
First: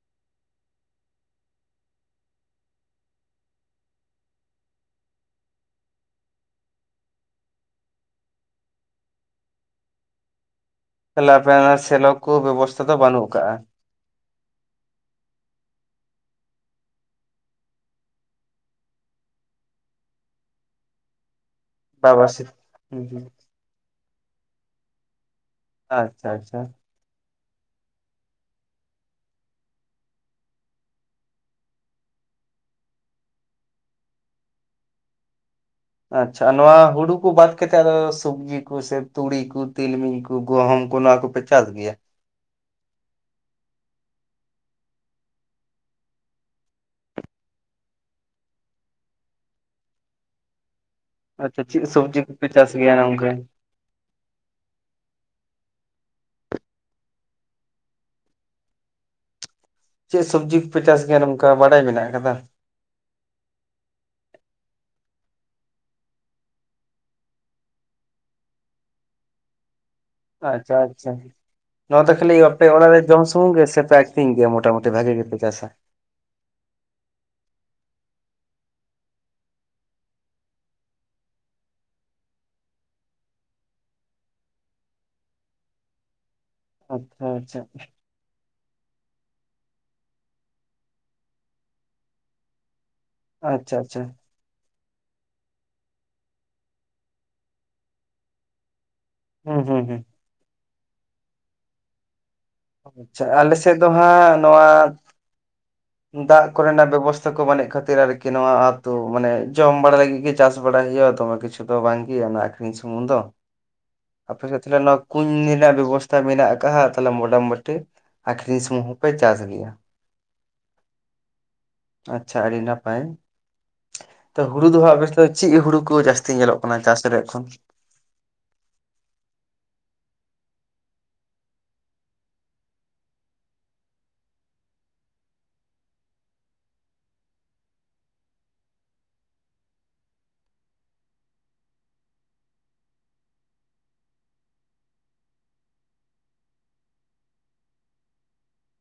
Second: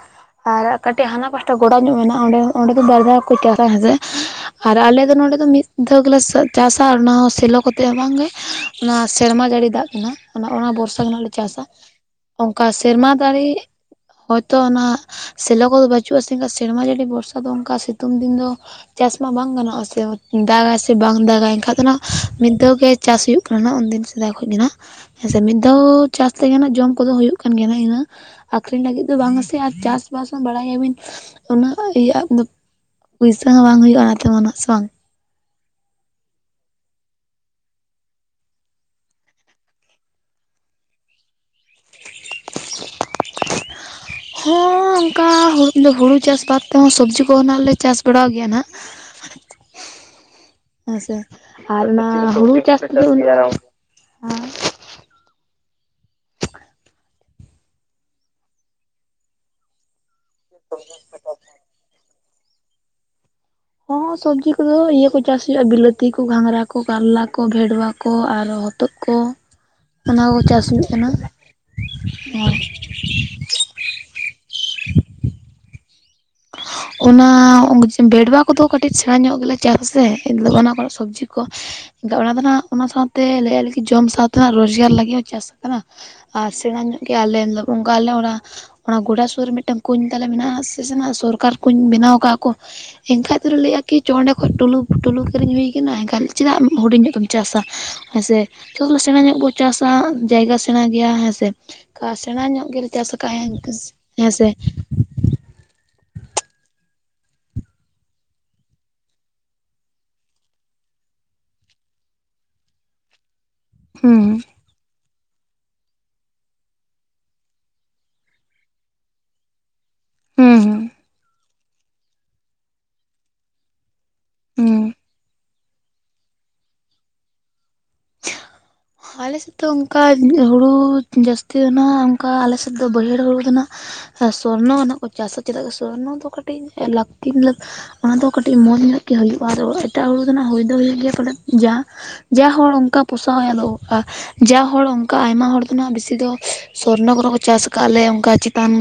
[SPEAKER 2] ᱟᱨ ᱠᱟᱹᱴᱤᱡ ᱦᱟᱱᱟ ᱯᱟᱥᱴᱟ ᱜᱚᱰᱟ ᱧᱚᱜ ᱢᱮᱱᱟᱜᱼᱟ ᱚᱸᱰᱮ ᱚᱸᱰᱮ ᱫᱚ ᱵᱟᱨ ᱫᱷᱟᱣ ᱠᱚ ᱪᱟᱥᱟ ᱦᱮᱸᱥᱮ ᱟᱨ ᱟᱞᱮ ᱫᱚ ᱱᱚᱰᱮ ᱫᱚ ᱢᱤᱫ ᱫᱷᱟᱹᱣ ᱜᱮᱞᱟ ᱥᱟᱼ ᱪᱟᱥᱟ ᱟᱨ ᱚᱱᱟ ᱦᱚᱸ ᱥᱮᱞᱚ ᱠᱟᱛᱮ ᱦᱚᱸ ᱵᱟᱝᱜᱮ ᱚᱱᱟ ᱥᱮᱨᱢᱟ ᱡᱟᱹᱲᱤ ᱫᱟᱜ ᱠᱷᱚᱱᱟ ᱚᱱᱟ ᱚᱱᱟ ᱵᱚᱨᱥᱟ [unintelligible] ᱞᱮ
[SPEAKER 1] ᱛᱟᱦᱞᱮ ᱟᱯᱮ
[SPEAKER 2] ᱪᱟᱥᱟ
[SPEAKER 1] ᱚᱱᱟ ᱥᱮᱞᱚ ᱠᱚ
[SPEAKER 2] ᱾ ᱚᱱᱠᱟ
[SPEAKER 1] ᱵᱮᱵᱚᱥᱛᱷᱟ ᱫᱚ
[SPEAKER 2] ᱥᱮᱨᱢᱟ
[SPEAKER 1] ᱵᱟᱹᱱᱩᱜ
[SPEAKER 2] ᱫᱟᱨᱮ
[SPEAKER 1] ᱠᱟᱜᱼᱟ
[SPEAKER 2] ᱦᱳᱭᱛᱳ ᱚᱱᱟ ᱥᱮᱞᱚ ᱠᱚᱫᱚ ᱵᱟᱹᱪᱩᱜ ᱟ ᱥᱮ ᱥᱮᱨᱢᱟ ᱡᱟᱹᱲᱤ ᱵᱚᱨᱥᱟ ᱫᱚ ᱚᱱᱠᱟ ᱥᱤᱛᱩᱝ ᱫᱤᱱ ᱫᱚ ᱪᱟᱥ ᱢᱟ ᱵᱟᱝ ᱜᱟᱱᱚᱜᱼᱟᱥᱮ ᱫᱟᱜᱟᱭ ᱥᱮ ᱵᱟᱝ ᱫᱟᱜ ᱟᱜ ᱮᱱᱠᱷᱟᱱ ᱫᱚ
[SPEAKER 1] ᱵᱟᱵᱟ ᱥᱮ
[SPEAKER 2] ᱢᱤᱫ ᱫᱷᱟᱣ ᱜᱮ
[SPEAKER 1] ᱦᱩᱸ
[SPEAKER 2] ᱪᱟᱥ
[SPEAKER 1] ᱦᱩᱸ
[SPEAKER 2] ᱦᱩᱭᱩᱜ ᱠᱟᱱᱟ ᱩᱱᱫᱤᱱ ᱥᱮᱫᱟᱭ ᱠᱷᱚᱱ ᱜᱮ ᱱᱟᱦᱟᱜ ᱦᱮ ᱥᱤ ᱢᱤᱫ ᱫᱷᱟᱣ
[SPEAKER 1] ᱟᱪᱪᱷᱟ
[SPEAKER 2] ᱪᱟᱥ ᱛᱮᱜᱮ
[SPEAKER 1] ᱟᱪᱪᱷᱟ
[SPEAKER 2] ᱱᱟᱜ ᱡᱚᱢ ᱠᱚᱫᱚ ᱦᱩᱭᱩᱜ ᱠᱟᱱ ᱜᱮᱭᱟ ᱤᱱᱟᱹ ᱟᱠᱷᱨᱤᱧ ᱞᱟᱹᱜᱤᱫ ᱫᱚ ᱵᱟᱝ ᱟᱥᱮ ᱟᱨ ᱪᱟᱥ ᱵᱟᱥ ᱦᱚᱸ ᱵᱟᱲᱟᱭ ᱜᱮᱭᱟ ᱵᱤᱱ ᱩᱱᱟᱹᱜ ᱤᱭ ᱫᱚ ᱯᱩᱭᱥᱟᱹ ᱦᱚᱸ ᱵᱟᱝ ᱦᱩᱭᱩᱜᱼᱟ ᱚᱱᱟ ᱛᱮ ᱩᱱᱟ ᱥᱮ ᱵᱟᱝ
[SPEAKER 1] ᱟᱪᱪᱷᱟ ᱱᱚᱣᱟ ᱦᱩᱲᱩ ᱠᱚ ᱵᱟᱫ ᱠᱟᱛᱮᱫ ᱟᱫᱚ ᱥᱚᱵᱡᱤ ᱠᱚ ᱥᱮ ᱛᱩᱲᱤ ᱠᱚ ᱛᱤᱞᱢᱤᱧ ᱠᱚ ᱜᱚᱦᱩᱢ ᱠᱚ ᱱᱚᱣᱟ ᱠᱚᱯᱮ ᱪᱟᱥ ᱜᱮᱭᱟ?
[SPEAKER 2] [unintelligible] ᱦᱚᱸ ᱚᱱᱠᱟ ᱦᱩᱲ ᱦᱩᱲᱩ ᱪᱟᱥ ᱵᱟᱫ ᱛᱮᱦᱚᱸ ᱥᱚᱵᱽᱡᱤ ᱠᱚᱦᱚᱸ ᱱᱟᱜ ᱞᱮ ᱪᱟᱥ ᱵᱟᱲᱟᱣ ᱜᱮᱭᱟ ᱱᱟᱸᱜ [unintelligible] ᱦᱮᱸ ᱥᱮ
[SPEAKER 1] ᱟᱪᱪᱷᱟ
[SPEAKER 2] ᱟᱨ
[SPEAKER 1] ᱪᱮᱫ
[SPEAKER 2] ᱚᱱᱟ
[SPEAKER 1] ᱥᱚᱵᱽᱡᱤ ᱠᱚᱯᱮ
[SPEAKER 2] ᱦᱩᱲᱩ ᱪᱟᱥ
[SPEAKER 1] ᱜᱮᱭᱟ
[SPEAKER 2] ᱠᱚᱫᱚ
[SPEAKER 1] ᱱᱚᱝᱠᱟ
[SPEAKER 2] ᱩᱱᱟᱹᱜ
[SPEAKER 1] ᱪᱮᱫ ᱥᱚᱵᱽᱡᱤ ᱠᱚᱯᱮ ᱪᱟᱥ ᱜᱟᱱ ᱱᱚᱝᱠᱟ ᱵᱟᱰᱟᱭ ᱢᱮᱱᱟᱜ ᱟᱠᱟᱫᱟ
[SPEAKER 2] ᱦᱚᱸ ᱥᱚᱵᱽᱡᱤ ᱠᱚᱫᱚ ᱤᱭᱟᱹ ᱠᱚ ᱪᱟᱥ ᱦᱩᱭᱩᱜᱼᱟ ᱵᱤᱞᱟᱹᱛᱤ ᱠᱚ ᱜᱷᱟᱸᱝᱽᱨᱟ ᱠᱚ ᱠᱟᱨᱞᱟ ᱠᱚ ᱵᱷᱮᱰᱣᱟ ᱠᱚ ᱟᱨᱚ ᱦᱚ ᱛᱳᱫ ᱠᱚ ᱚᱱᱟ ᱠᱚ ᱪᱟᱥ
[SPEAKER 1] ᱟᱪᱪᱷᱟ
[SPEAKER 2] ᱦᱩᱭᱩᱜ ᱠᱟᱱᱟ
[SPEAKER 1] ᱟᱪᱪᱷᱟ ᱱᱚᱣᱟ ᱫᱚ ᱠᱷᱟᱹᱞᱤ
[SPEAKER 2] ᱟᱨ
[SPEAKER 1] ᱟᱯᱮ ᱚᱲᱟᱜ ᱨᱮ ᱡᱚᱢ ᱥᱩᱢᱩᱝ ᱜᱮ ᱥᱮ ᱯᱮᱠ ᱴᱷᱤᱧ ᱜᱮᱭᱟ ᱢᱚᱴᱟᱢᱩᱴᱤ ᱵᱷᱟᱜᱮ ᱜᱮᱯᱮ ᱪᱟᱥᱟ?
[SPEAKER 2] ᱚᱱᱟ ᱵᱮᱰᱣᱟ ᱠᱚᱫᱚ ᱠᱟᱹᱴᱤᱡ ᱥᱮᱬᱟ ᱧᱚᱜ ᱜᱮᱞᱮ ᱪᱟᱥ ᱥᱮ ᱚᱱᱟ ᱠᱚᱨᱮ ᱥᱚᱵᱽᱡᱤ ᱠᱚ ᱚᱱᱟ ᱫᱚ ᱦᱟᱸᱜ ᱚᱱᱟ ᱥᱟᱶᱛᱮ ᱞᱟᱹᱭ ᱞᱮ ᱡᱚᱢ ᱥᱟᱶᱛᱮ ᱨᱳᱡᱽᱜᱟᱨ ᱞᱟᱹᱜᱤᱫ ᱦᱚᱸ ᱪᱟᱥ ᱠᱟᱱᱟ ᱟᱨ ᱥᱮᱬᱟ ᱧᱚᱜ
[SPEAKER 1] ᱟᱪᱪᱷᱟ
[SPEAKER 2] ᱜᱮᱭᱟᱞᱮ
[SPEAKER 1] ᱟᱪᱪᱷᱟ
[SPEAKER 2] ᱚᱱᱠᱟ ᱟᱞᱮ ᱚᱱᱟ ᱚᱱᱟ ᱜᱚᱰᱟ ᱥᱩᱨ ᱨᱮ ᱢᱤᱫᱴᱟᱝ ᱠᱩᱧ ᱛᱟᱞᱮ ᱢᱮᱱᱟᱜᱼᱟ ᱥᱮ ᱥᱮᱱᱟᱜ ᱥᱚᱨᱠᱟᱨ ᱠᱩᱧ ᱵᱮᱱᱟᱣ ᱠᱟᱜᱼᱟ ᱠᱚ ᱮᱱᱠᱷᱟᱡ ᱫᱚᱞᱮ
[SPEAKER 1] ᱟᱪᱪᱷᱟ
[SPEAKER 2] ᱞᱟᱹᱭᱮᱜᱼᱟ ᱠᱤ
[SPEAKER 1] ᱟᱪᱪᱷᱟ
[SPEAKER 2] ᱪᱚ ᱚᱸᱰᱮ ᱴᱩᱞᱩ ᱴᱩᱞᱩ ᱠᱤᱨᱤᱧ ᱦᱩᱭ ᱟᱠᱟᱱᱟ ᱮᱱᱠᱷᱟᱱ ᱪᱮᱫᱟᱜ ᱦᱩᱰᱤᱧᱚᱜ ᱫᱚᱢ ᱪᱟᱥᱟ ᱦᱮᱸ ᱥᱮ ᱡᱚᱛᱚᱮ ᱥᱮᱬᱟ ᱧᱚᱜ ᱵᱚ
[SPEAKER 1] ᱦᱩᱸ ᱦᱩᱸ
[SPEAKER 2] ᱪᱟᱥᱟ
[SPEAKER 1] ᱦᱩᱸ
[SPEAKER 2] ᱡᱟᱭᱜᱟ ᱥᱮᱬᱟ ᱜᱮᱭᱟ ᱦᱮᱸᱥᱮ ᱠᱟ ᱥᱮᱬᱟ ᱧᱚᱜ ᱜᱮᱞᱮ ᱪᱟᱥ
[SPEAKER 1] ᱟᱪᱪᱷᱟ
[SPEAKER 2] ᱠᱟᱜ-ᱟ
[SPEAKER 1] ᱟᱞᱮ ᱥᱮᱫ ᱫᱚ
[SPEAKER 2] ᱦᱮᱸ
[SPEAKER 1] ᱦᱟᱸᱜ
[SPEAKER 2] ᱥᱮᱮ
[SPEAKER 1] ᱱᱚᱣᱟ ᱫᱟᱜ ᱠᱚᱨᱮᱱᱟᱜ ᱵᱮᱵᱚᱥᱛᱷᱟ ᱠᱚ ᱵᱟᱹᱱᱩᱜ ᱠᱷᱟᱹᱛᱤᱨ ᱟᱨᱠᱤ ᱱᱚᱣᱟ ᱟᱹᱛᱩ ᱢᱟᱱᱮ ᱡᱚᱢ ᱵᱟᱲᱟ ᱞᱟᱹᱜᱤᱫ ᱜᱮ ᱪᱟᱥ ᱵᱟᱲᱟᱭ ᱦᱩᱭᱩᱜᱼᱟ ᱫᱚᱢᱮ ᱠᱤᱪᱷᱩ ᱾ ᱫᱚ ᱵᱟᱝ ᱜᱮ ᱚᱱᱟ ᱟᱠᱠᱷᱨᱤᱧ ᱥᱩᱢᱩᱝ ᱫᱚ
[SPEAKER 2] ᱦᱩᱸ
[SPEAKER 1] ᱟᱯᱮ ᱥᱮ ᱛᱟᱦᱚᱞᱮ ᱱᱚᱣᱟ ᱠᱩᱧ ᱨᱮᱱᱟᱜ ᱵᱮᱵᱚᱥᱛᱟ ᱢᱮᱱᱟᱜ ᱠᱟᱜᱼᱟ ᱦᱟᱜ ᱛᱟᱦᱞᱮ ᱢᱚᱴᱟᱢᱩᱴᱤ ᱾ ᱟᱠᱷᱨᱤᱧ ᱥᱩᱢᱩᱝ ᱦᱚᱸᱯᱮ ᱪᱟᱥ ᱜᱮᱭᱟ
[SPEAKER 2] ᱦᱩᱸ ᱦᱩᱸ
[SPEAKER 1] ᱟᱪᱪᱷᱟ ᱟᱹᱰᱤ ᱱᱟᱯᱟᱭ ᱾ᱛᱚ ᱦᱩᱲᱩ
[SPEAKER 2] ᱦᱩᱸ
[SPEAKER 1] ᱫᱚ ᱦᱟᱜ ᱵᱮᱥᱛ ᱪᱮᱫ ᱦᱩᱲᱩ ᱠᱚ ᱡᱟᱹᱥᱛᱤ ᱧᱮᱞᱚᱜ ᱠᱟᱱᱟ ᱪᱟᱥᱨᱮ ᱮᱠᱷᱚᱱ?
[SPEAKER 2] [unintelligible] [inaudible] ᱟᱞᱮᱥᱮᱫ ᱫᱚ ᱚᱱᱠᱟ ᱦᱩᱲᱩ ᱡᱟᱹᱥᱛᱤ ᱫᱚ ᱱᱟᱦᱟᱜ ᱚᱱᱠᱟ ᱟᱞᱮᱥᱮᱫ ᱫᱚ ᱵᱟᱹᱭᱦᱟᱹᱲ ᱦᱩᱲᱩ ᱫᱚ ᱱᱟᱜ ᱥᱚᱨᱱᱚ ᱱᱟᱜ ᱠᱚ ᱪᱟᱥᱟ ᱪᱮᱫᱟᱜ ᱥᱮ ᱥᱚᱨᱱᱚ ᱫᱚ ᱠᱟᱹᱴᱤᱡ ᱞᱟᱹᱠᱛᱤ ᱚᱱᱟ ᱫᱚ ᱠᱟᱹᱴᱤᱡ ᱢᱚᱸᱡᱽ ᱧᱚᱜ ᱜᱮ ᱦᱩᱭᱩᱜᱼᱟ ᱟᱫᱚ ᱮᱴᱟᱜ ᱦᱩᱲᱩ ᱫᱚᱱᱟᱜ ᱦᱩᱭ ᱫᱚ ᱦᱩᱭᱩᱜ ᱜᱮᱭᱟ ᱯᱟᱞᱮ ᱡᱟᱸ ᱡᱟ ᱦᱚᱲ ᱚᱱᱠᱟ ᱯᱚᱥᱟᱣ ᱟᱫᱚ ᱚᱠᱟ ᱡᱟ ᱦᱚᱲ ᱚᱱᱠᱟ ᱟᱭᱢᱟ ᱦᱚᱲ ᱫᱚᱱᱟᱜ ᱵᱮᱥᱤ ᱫᱚ ᱥᱚᱨᱱᱚ ᱠᱚᱨᱮ ᱠᱚ ᱪᱟᱥ ᱟᱠᱟᱫ ᱞᱮ ᱚᱱᱠᱟ ᱪᱮᱛᱟᱱ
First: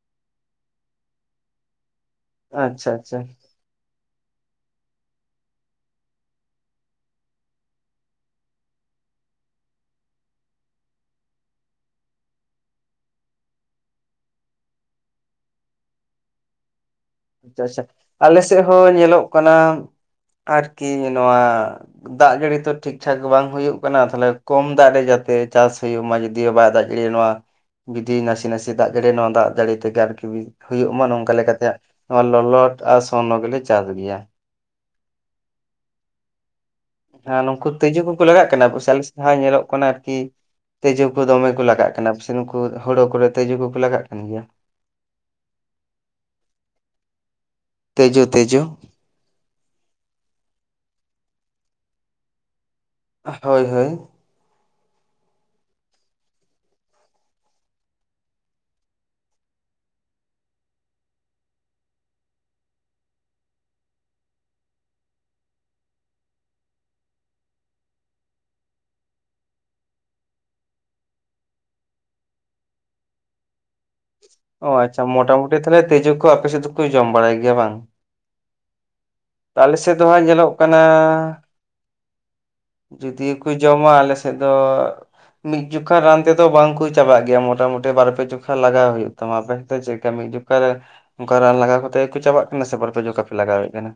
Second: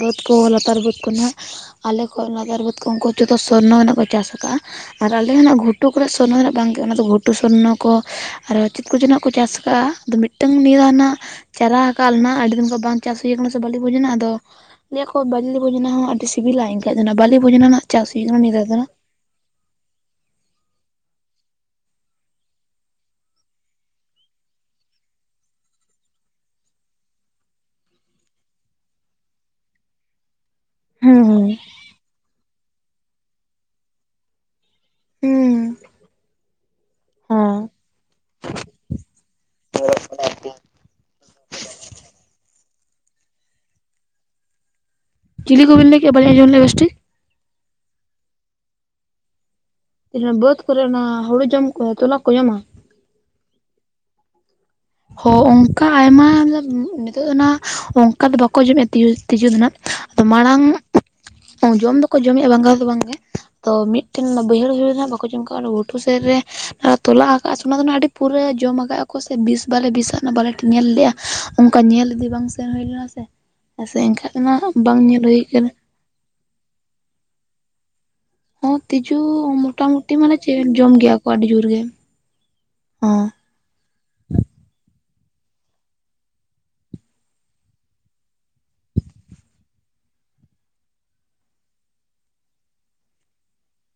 [SPEAKER 2] ᱵᱟᱹᱫᱽ ᱠᱚ ᱞᱟᱛᱟᱨ ᱵᱟᱹᱫᱽ ᱠᱚᱱᱟᱜ ᱟᱞᱮ ᱠᱷᱚᱡ ᱞᱟᱛᱟᱨ ᱵᱟᱹᱫᱽ ᱠᱚ
[SPEAKER 1] ᱟᱪᱪᱷᱟ
[SPEAKER 2] ᱩᱱᱠᱩ
[SPEAKER 1] ᱟᱪᱪᱷᱟ
[SPEAKER 2] ᱡᱚᱛᱚ ᱥᱚᱨᱱᱚ ᱱᱟᱜ ᱠᱚ ᱪᱟᱥ ᱟᱠᱟᱜᱼᱟ ᱟᱨ ᱟᱞᱮ ᱦᱚ ᱱᱟᱜ ᱜᱷᱩᱴᱩ ᱠᱚᱨᱮᱱᱟᱜ ᱥᱚᱨᱱᱚ ᱫᱚ ᱱᱟᱜ ᱵᱟᱝ ᱜᱮ ᱚᱱᱟ ᱫᱚ ᱜᱷᱩᱴᱩ ᱥᱚᱨᱱᱚ ᱠᱚ ᱟᱨ ᱪᱮᱫ ᱠᱚ ᱡᱚᱱᱟᱜ ᱠᱚ ᱪᱟᱥ ᱟᱠᱟᱜᱼᱟ ᱟᱫᱚ ᱢᱤᱫᱴᱟᱝ ᱱᱤᱭᱟᱹ ᱱᱟᱜ ᱪᱟᱨᱟ ᱠᱟᱜ ᱞᱮᱱᱟ ᱟᱹᱰᱤ ᱫᱤᱱ ᱠᱷᱚᱡ ᱵᱟᱝ ᱪᱟᱥ ᱦᱩᱭᱩ ᱠᱟᱱᱟ ᱥᱮ ᱵᱷᱟᱹᱞᱤ ᱵᱩᱡᱽ ᱮᱱᱟ ᱟᱫᱚ ᱞᱟᱹᱭᱟᱠᱚ ᱵᱟᱹᱞᱤ ᱵᱷᱚᱡᱱᱟ ᱦᱚᱸ ᱟᱹᱰᱤ ᱥᱤᱵᱤᱞᱟ ᱮᱱᱠᱷᱟᱱ ᱫᱚ ᱵᱟᱹᱞᱤ ᱵᱷᱚᱡᱱᱟ
[SPEAKER 1] ᱟᱪᱪᱷᱟ ᱟᱪᱪᱷᱟ
[SPEAKER 2] ᱨᱮᱱᱟᱜ ᱪᱟᱥ ᱦᱩᱭᱩᱜ ᱠᱟᱱᱟ
[SPEAKER 1] ᱟᱞᱮ
[SPEAKER 2] ᱱᱤᱭᱟᱹ
[SPEAKER 1] ᱥᱮᱫ
[SPEAKER 2] ᱫᱷᱟᱭ ᱦᱟᱜ
[SPEAKER 1] ᱦᱚᱸ ᱧᱮᱞᱚᱜ ᱠᱟᱱᱟ ᱟᱨᱠᱤ ᱱᱚᱣᱟᱼᱼ ᱫᱟᱜ ᱡᱟᱹᱲᱤ ᱛᱚ ᱴᱷᱤᱠ ᱴᱷᱟᱠ ᱵᱟᱝ ᱦᱩᱭᱩᱜ ᱠᱟᱱᱟ ᱛᱟᱦᱟᱚᱞᱮ ᱠᱚᱢ ᱫᱟᱜ ᱨᱮ ᱡᱟᱛᱮ ᱪᱟᱥ ᱦᱩᱭᱩᱜ ᱢᱟ ᱡᱩᱫᱤ ᱭᱳ ᱵᱟᱭ ᱫᱟᱜᱼᱼ [inaudible] ‌ ᱱᱚᱶᱟ ᱵᱤᱫᱤ ᱱᱟᱥᱮ ᱱᱟᱥᱮ ᱫᱟᱜ ᱡᱟᱹᱲᱤ ᱱᱚᱣᱟ ᱫᱟᱜ ᱡᱟᱲᱤ ᱛᱮᱜᱮ ᱟᱨ ᱠᱤ ᱦᱩᱭᱩᱜ ᱢᱟ
[SPEAKER 2] ᱦᱩᱸ
[SPEAKER 1] ᱱᱚᱝᱠᱟ ᱞᱮᱠᱟ ᱛᱮ ᱱᱚᱣᱟ ᱞᱚᱞᱟᱴ ᱟᱨ ᱥᱚᱨᱱᱚ ᱜᱮᱞᱮ ᱪᱟᱥ ᱜᱮᱭᱟ᱾
[SPEAKER 2] ᱦᱩᱸ
[SPEAKER 1] ᱟᱸᱻ
[SPEAKER 2] ᱦᱮᱸ
[SPEAKER 1] ᱱᱩᱝᱠᱩ ᱛᱤᱡᱩ ᱠᱩ ᱞᱟᱜᱟᱜ ᱠᱟᱱᱟ ᱟᱞᱮ ᱥᱮ ᱦᱚᱸ ᱧᱮᱞᱚᱜ ᱠᱟᱱᱟ ᱟᱨᱠᱤᱼᱼ ᱛᱤᱡᱩ ᱠᱚ ᱫᱚᱢᱮ ᱠᱚ ᱞᱟᱜᱟᱜ ᱠᱟᱱᱟ ᱥᱮ ᱱᱩᱠᱩ ᱦᱩᱲᱩ ᱠᱚᱨᱮ ᱛᱤᱡᱩ ᱠᱩᱠᱩ ᱞᱟᱜᱟᱜ ᱠᱟᱱ ᱜᱮᱭᱟ᱾
[SPEAKER 2] ᱪᱤᱞᱤ ᱠᱩᱵᱤᱱ ᱞᱟᱹᱭ ᱠᱮᱜ ᱵᱟᱞᱤᱧ‌ ᱟᱧᱡᱚᱢ‌ ᱞᱮᱜ ᱵᱮᱥ ᱴᱷᱤᱠ?
[SPEAKER 1] ᱛᱮᱡᱚ ᱛᱮᱡᱚᱼᱼ
[SPEAKER 2] ᱤᱱᱟᱹ ᱵᱟᱹᱛᱷ ᱠᱚᱨᱮ ᱚᱱᱟ ᱦᱩᱲᱩ ᱡᱚᱢ ᱠᱚ ᱛᱚᱞᱟ ᱠᱚ ᱡᱚᱢᱟ?
[SPEAKER 1] ᱦᱚᱭ ᱦᱳᱭ᱾
[SPEAKER 2] ᱦᱳᱻ ᱚᱱᱠᱟ ᱟᱭᱢᱟ ᱱᱤᱛᱚᱜ ᱫᱚ ᱱᱟᱸᱜ ᱚᱱᱠᱟ ᱫᱚ ᱵᱟᱠᱚ ᱡᱚᱢᱮᱜᱼᱟ ᱛᱤᱡᱩ ᱫᱚ ᱱᱟᱜ ᱟᱫᱚ ᱢᱟᱲᱟᱝ ᱡᱚᱢ ᱫᱚᱠᱚ ᱡᱚᱢᱮᱜᱼᱟ ᱵᱟᱝᱜᱟ ᱫᱚ ᱵᱟᱝᱜᱮ ᱛᱚ ᱢᱤᱫᱴᱮᱱ ᱵᱟᱹᱭᱦᱟᱹᱲ ᱦᱩᱭ ᱱᱟᱦᱟᱸᱜ ᱵᱟᱠᱚ ᱡᱚᱢ ᱠᱟᱜ-ᱟ ᱜᱷᱩᱴᱩ ᱥᱮᱜ ᱨᱮᱼᱼ ᱟᱸᱻ ᱛᱚᱞᱟ ᱟᱠᱟᱜ-ᱟ ᱥᱮ ᱚᱱᱟ ᱫᱚ ᱱᱟᱜ ᱟᱹᱰᱤ ᱯᱩᱨᱟᱹ ᱡᱚᱢ ᱟᱠᱟᱜ-ᱟ ᱠᱚ ᱥᱮ ᱵᱤᱥᱼᱼ ᱵᱟᱞᱮ ᱵᱤᱥᱟᱜ ᱱᱟ ᱵᱟᱞᱮ ᱴᱷᱮ ᱧᱮᱞ ᱞᱮᱜ-ᱟ ᱚᱱᱠᱟ ᱧᱮᱞ ᱤᱫᱤ ᱵᱟᱝ ᱥᱮᱱ ᱦᱩᱭ ᱞᱮᱱᱟ ᱥᱮ, ᱦᱮᱸ ᱥᱮ ᱮᱱᱠᱷᱟᱡᱼᱼ
[SPEAKER 1] ᱚᱸᱻ ᱟᱪᱪᱷᱟ ᱢᱚᱴᱟᱼᱢᱩᱴᱤ ᱛᱟᱦᱚᱞᱮ ᱛᱤᱡᱩ ᱠᱚ ᱟᱯᱮ ᱥᱮᱜ ᱫᱩᱠᱩ ᱡᱚᱢ ᱵᱟᱲᱟᱭ ᱜᱮᱭᱟ ᱵᱟᱝ?
[SPEAKER 2] ᱦᱚᱸ ᱛᱤᱡᱩ
[SPEAKER 1] ᱟᱞᱮ ᱥᱮᱫ ᱫᱚ
[SPEAKER 2] ᱢᱚᱴᱟ-ᱢᱩᱴᱤ
[SPEAKER 1] ᱦᱟᱸᱜ
[SPEAKER 2] ᱢᱟᱱᱮ
[SPEAKER 1] ᱧᱮᱞᱚᱜ
[SPEAKER 2] ᱪᱮᱜ
[SPEAKER 1] ᱠᱟᱱᱟ
[SPEAKER 2] ᱡᱚᱢ ᱜᱮᱭᱟ ᱠᱚ ᱟᱰᱤ ᱡᱩᱨ ᱜᱮ᱾ ᱦᱚᱸ
[SPEAKER 1] ᱡᱩᱫᱤ ᱠᱩ ᱡᱚᱢᱟ ᱟᱞᱮ ᱥᱮᱜ ᱫᱚᱼᱼ ᱢᱤᱫ ᱡᱩᱠᱷᱟ ᱨᱟᱱ ᱛᱮᱫᱚ ᱵᱟᱝ ᱠᱩ ᱪᱟᱵᱟᱜ ᱜᱮᱭᱟ ᱢᱚᱴᱟᱼᱢᱩᱴᱤ ᱵᱟᱨ ᱯᱮ ᱡᱚᱠᱷᱟ ᱞᱟᱜᱟᱣ ᱦᱩᱭᱩᱜ ᱛᱟᱢᱟ ᱵᱮᱥ ᱛᱮ [inaudible] ᱚᱠᱟ ᱨᱮ ᱚᱱᱠᱟ ᱨᱟᱱ ᱞᱟᱜᱟᱣ ᱠᱟᱛᱮᱜ ᱠᱩ ᱪᱟᱵᱟᱜ ᱠᱟᱱᱟ ᱥᱮ ᱵᱟᱨ ᱯᱮ ᱡᱚᱠᱟ ᱯᱮ ᱞᱟᱜᱟᱣᱮᱜ ᱠᱟᱱᱟ?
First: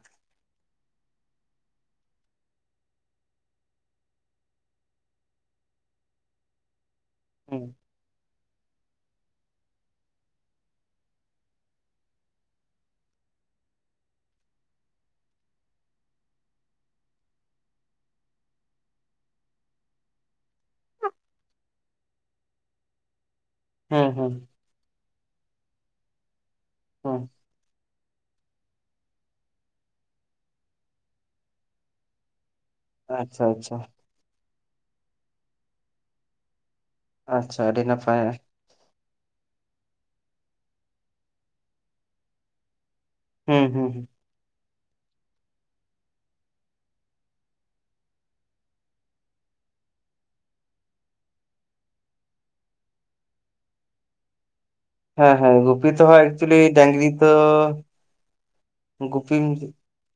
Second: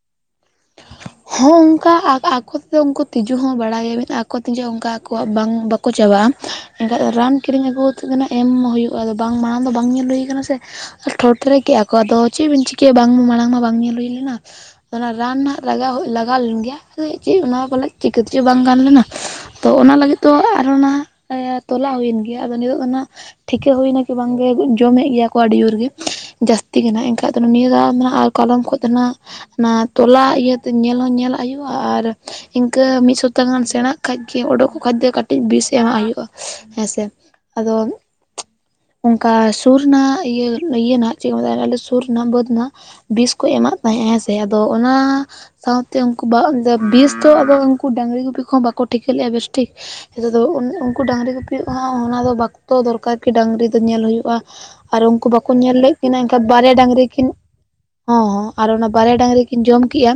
[SPEAKER 2] ᱦᱚᱸᱜ ᱚᱝᱠᱟ ᱟᱠ ᱟᱠᱩ ᱛᱮᱫᱚ ᱩᱱᱠᱩ ᱛᱤᱡᱩ ᱦᱚᱸ ᱵᱟᱲᱟᱭᱟ ᱵᱮᱱ ᱟᱠᱚ ᱛᱤᱡᱩ ᱚᱱᱠᱟ ᱟᱠᱚᱣᱟᱜ ᱵᱟᱝ ᱵᱟᱹᱠᱼᱼ ᱠᱚ ᱪᱟᱵᱟᱜ-ᱟ ᱮᱱᱠᱷᱟᱡ ᱫᱚ ᱨᱟᱱ
[SPEAKER 1] ᱦᱩᱸ
[SPEAKER 2] ᱠᱤᱨᱤᱧ ᱟᱹᱜᱩ ᱠᱟᱛᱮᱜ ᱫᱚ ᱱᱟᱦᱟᱸᱜ ᱮᱢ ᱦᱩᱭᱩᱜ-ᱟ ᱟᱫᱚ ᱵᱟᱝ ᱢᱟᱬᱟᱝ ᱫᱚ ᱵᱟᱝ ᱧᱮᱞ ᱦᱩᱭᱩ ᱠᱟᱱᱟ ᱥᱮᱼᱼ ᱴᱷᱚᱴ ᱨᱮ ᱠᱮᱜ ᱟᱠᱚ ᱟᱫᱚ ᱪᱤᱜ ᱵᱤᱱ ᱪᱤᱠᱟᱹᱭᱟ ᱵᱟᱝ ᱢᱟᱬᱟᱝ ᱢᱟ ᱵᱟᱝ ᱧᱮᱞ ᱦᱩᱭ ᱞᱮᱱᱟ ᱚᱱᱟ ᱨᱟᱱ ᱱᱟᱜᱼᱼ ᱞᱟᱜᱟᱣ ᱞᱟᱜᱟᱣ ᱞᱮᱱ ᱜᱮᱭᱟ ᱟᱫᱚ ᱪᱤᱜ ᱚᱱᱟ ᱯᱟᱞᱮᱜ ᱪᱤᱠᱟᱹ ᱛᱮ ᱪᱚ ᱵᱟᱝ ᱜᱟᱱ ᱞᱮᱱᱟ᱾ ᱛᱚ ᱚᱱᱟ ᱞᱟᱜᱤᱫ ᱫᱚ ᱟᱨᱚ ᱱᱟᱦᱟᱸᱜ ᱮᱸ ᱛᱚᱞᱟ ᱦᱩᱭᱮᱱ ᱜᱮᱭᱟ ᱟᱫᱚ ᱱᱤᱛᱚᱜ ᱫᱚ ᱱᱟᱦᱟᱸᱜᱼᱼ ᱴᱷᱤᱠᱟᱹ ᱦᱩᱭ ᱱᱟ
[SPEAKER 1] ᱦᱩᱸ
[SPEAKER 2] ᱠᱤ ᱵᱟᱝ
[SPEAKER 1] ᱦᱩᱸ
[SPEAKER 2] ᱜᱮ ᱡᱚᱢᱮᱜ ᱜᱮᱭᱟᱼᱼ ᱠᱚ ᱟᱰᱤ ᱡᱩᱨ ᱜᱮ ᱡᱟᱹᱥᱛᱤ ᱜᱮ ᱱᱟᱦᱟᱸᱜ
[SPEAKER 1] ᱦᱩᱸ
[SPEAKER 2] ᱮᱱᱠᱷᱟᱡ ᱫᱚ ᱱᱤᱭᱟᱹ ᱫᱚ ᱱᱟᱦᱟᱸᱜ ᱠᱟᱞᱚᱢ ᱠᱷᱚᱡ ᱫᱚ ᱱᱟᱦᱟᱸᱜᱼᱼ ᱚᱱᱟ ᱛᱚᱞᱟ ᱤᱭᱟᱹ ᱛᱮᱡ ᱧᱮᱞ ᱦᱚᱸ ᱧᱮᱞᱟᱜ ᱦᱩᱭᱩᱜ-ᱟ ᱟᱨ ᱤᱱᱠᱟᱹ ᱢᱤᱫ
[SPEAKER 1] ᱟᱪᱪᱷᱟ
[SPEAKER 2] ᱥᱚᱯᱛᱟᱦ ᱜᱟᱱ
[SPEAKER 1] ᱟᱪᱪᱷᱟ
[SPEAKER 2] ᱥᱮᱬᱟᱜᱼᱼ ᱠᱷᱟᱡ ᱠᱮ ᱚᱰᱳᱠᱚᱜ ᱠᱷᱟᱡ ᱫᱚ ᱠᱟᱴᱤᱡ ᱵᱤᱥ ᱮᱢᱟᱜ ᱦᱩᱭᱩᱜ-ᱟ ᱦᱮᱸ ᱥᱮ᱾
[SPEAKER 1] ᱟᱪᱪᱷᱟ ᱟᱹᱰᱤ ᱱᱟᱯᱟᱭᱟ᱾
[SPEAKER 2] ᱚᱝᱠᱟ ᱥᱩᱨ ᱨᱮᱱᱟᱜ ᱤᱭᱟᱹ ᱤᱭᱟᱹ ᱱᱟᱦᱟᱸᱜ ᱪᱮᱜ ᱠᱚ ᱢᱮᱛᱟᱜ-ᱟ ᱟᱞᱮ‌ ᱥᱩᱨ ᱨᱮᱱᱟᱜ ᱵᱟᱹᱫᱽ ᱱᱟᱦᱟᱸᱜᱼᱼ ᱵᱤᱥ ᱠᱚ
[SPEAKER 1] ᱦᱩᱸ
[SPEAKER 2] ᱮᱢᱟᱜ
[SPEAKER 1] ᱦᱩᱸ ᱦᱩᱸ
[SPEAKER 2] ᱛᱟᱦᱮᱸᱜ ᱦᱮᱸᱥᱮ ᱟᱫᱚ ᱚᱱᱟᱼᱼ ᱥᱟᱶᱛᱮ ᱩᱱᱠᱩ ᱵᱟ ᱟᱫᱚ ᱵᱤᱥ ᱫᱚ ᱟᱫᱚ ᱩᱱᱠᱩ ᱰᱟᱹᱝᱨᱤ ᱜᱩᱯᱤ ᱠᱚᱦᱚᱸ ᱵᱟᱠᱚ ᱴᱷᱤᱠᱟᱹ ᱞᱮᱜ-ᱟ ᱵᱮᱥ ᱴᱷᱤᱠ᱾ ᱦᱤᱸᱛᱚᱜ ᱫᱚ ᱩᱱ ᱩᱱᱠᱩ ᱰᱟᱹᱝᱨᱤ ᱜᱩᱯᱤᱭ ᱠᱚᱦᱚᱸ ᱚᱱᱟ ᱫᱚ ᱵᱟᱠ ᱛᱚ ᱫᱚᱨᱠᱟᱨ ᱠᱤ ᱰᱟᱹᱝᱨᱤ ᱫᱚ ᱧᱮᱞ ᱦᱩᱭᱩᱜ-ᱟ᱾ ᱟᱨ ᱩᱱᱠᱩ
[SPEAKER 1] ᱦᱮᱸ
[SPEAKER 2] ᱵᱟᱠᱚ
[SPEAKER 1] ᱦᱮᱸ
[SPEAKER 2] ᱧᱮᱞ
[SPEAKER 1] ᱜᱩᱯᱤ
[SPEAKER 2] ᱞᱮᱜ
[SPEAKER 1] ᱛᱚ
[SPEAKER 2] ᱠᱤᱱᱟᱹ
[SPEAKER 1] ᱦᱟᱸᱜ
[SPEAKER 2] ᱮᱱᱠᱷᱟᱡ
[SPEAKER 1] ᱮᱠᱪᱩᱭᱮᱞᱤ
[SPEAKER 2] ᱵᱟᱨᱭᱟ ᱰᱟᱝᱨᱤ
[SPEAKER 1] ᱛᱚ
[SPEAKER 2] ᱠᱤᱱᱼᱼ ᱚᱸᱦᱚᱸ ᱟᱨ ᱚᱱᱟ ᱵᱟᱨᱭᱟ
[SPEAKER 1] ᱜᱩᱯᱤᱢ
[SPEAKER 2] ᱰᱟᱹᱝᱨᱤ ᱠᱤᱱ ᱡᱚᱢ ᱠᱮᱜ-ᱟᱼᱼ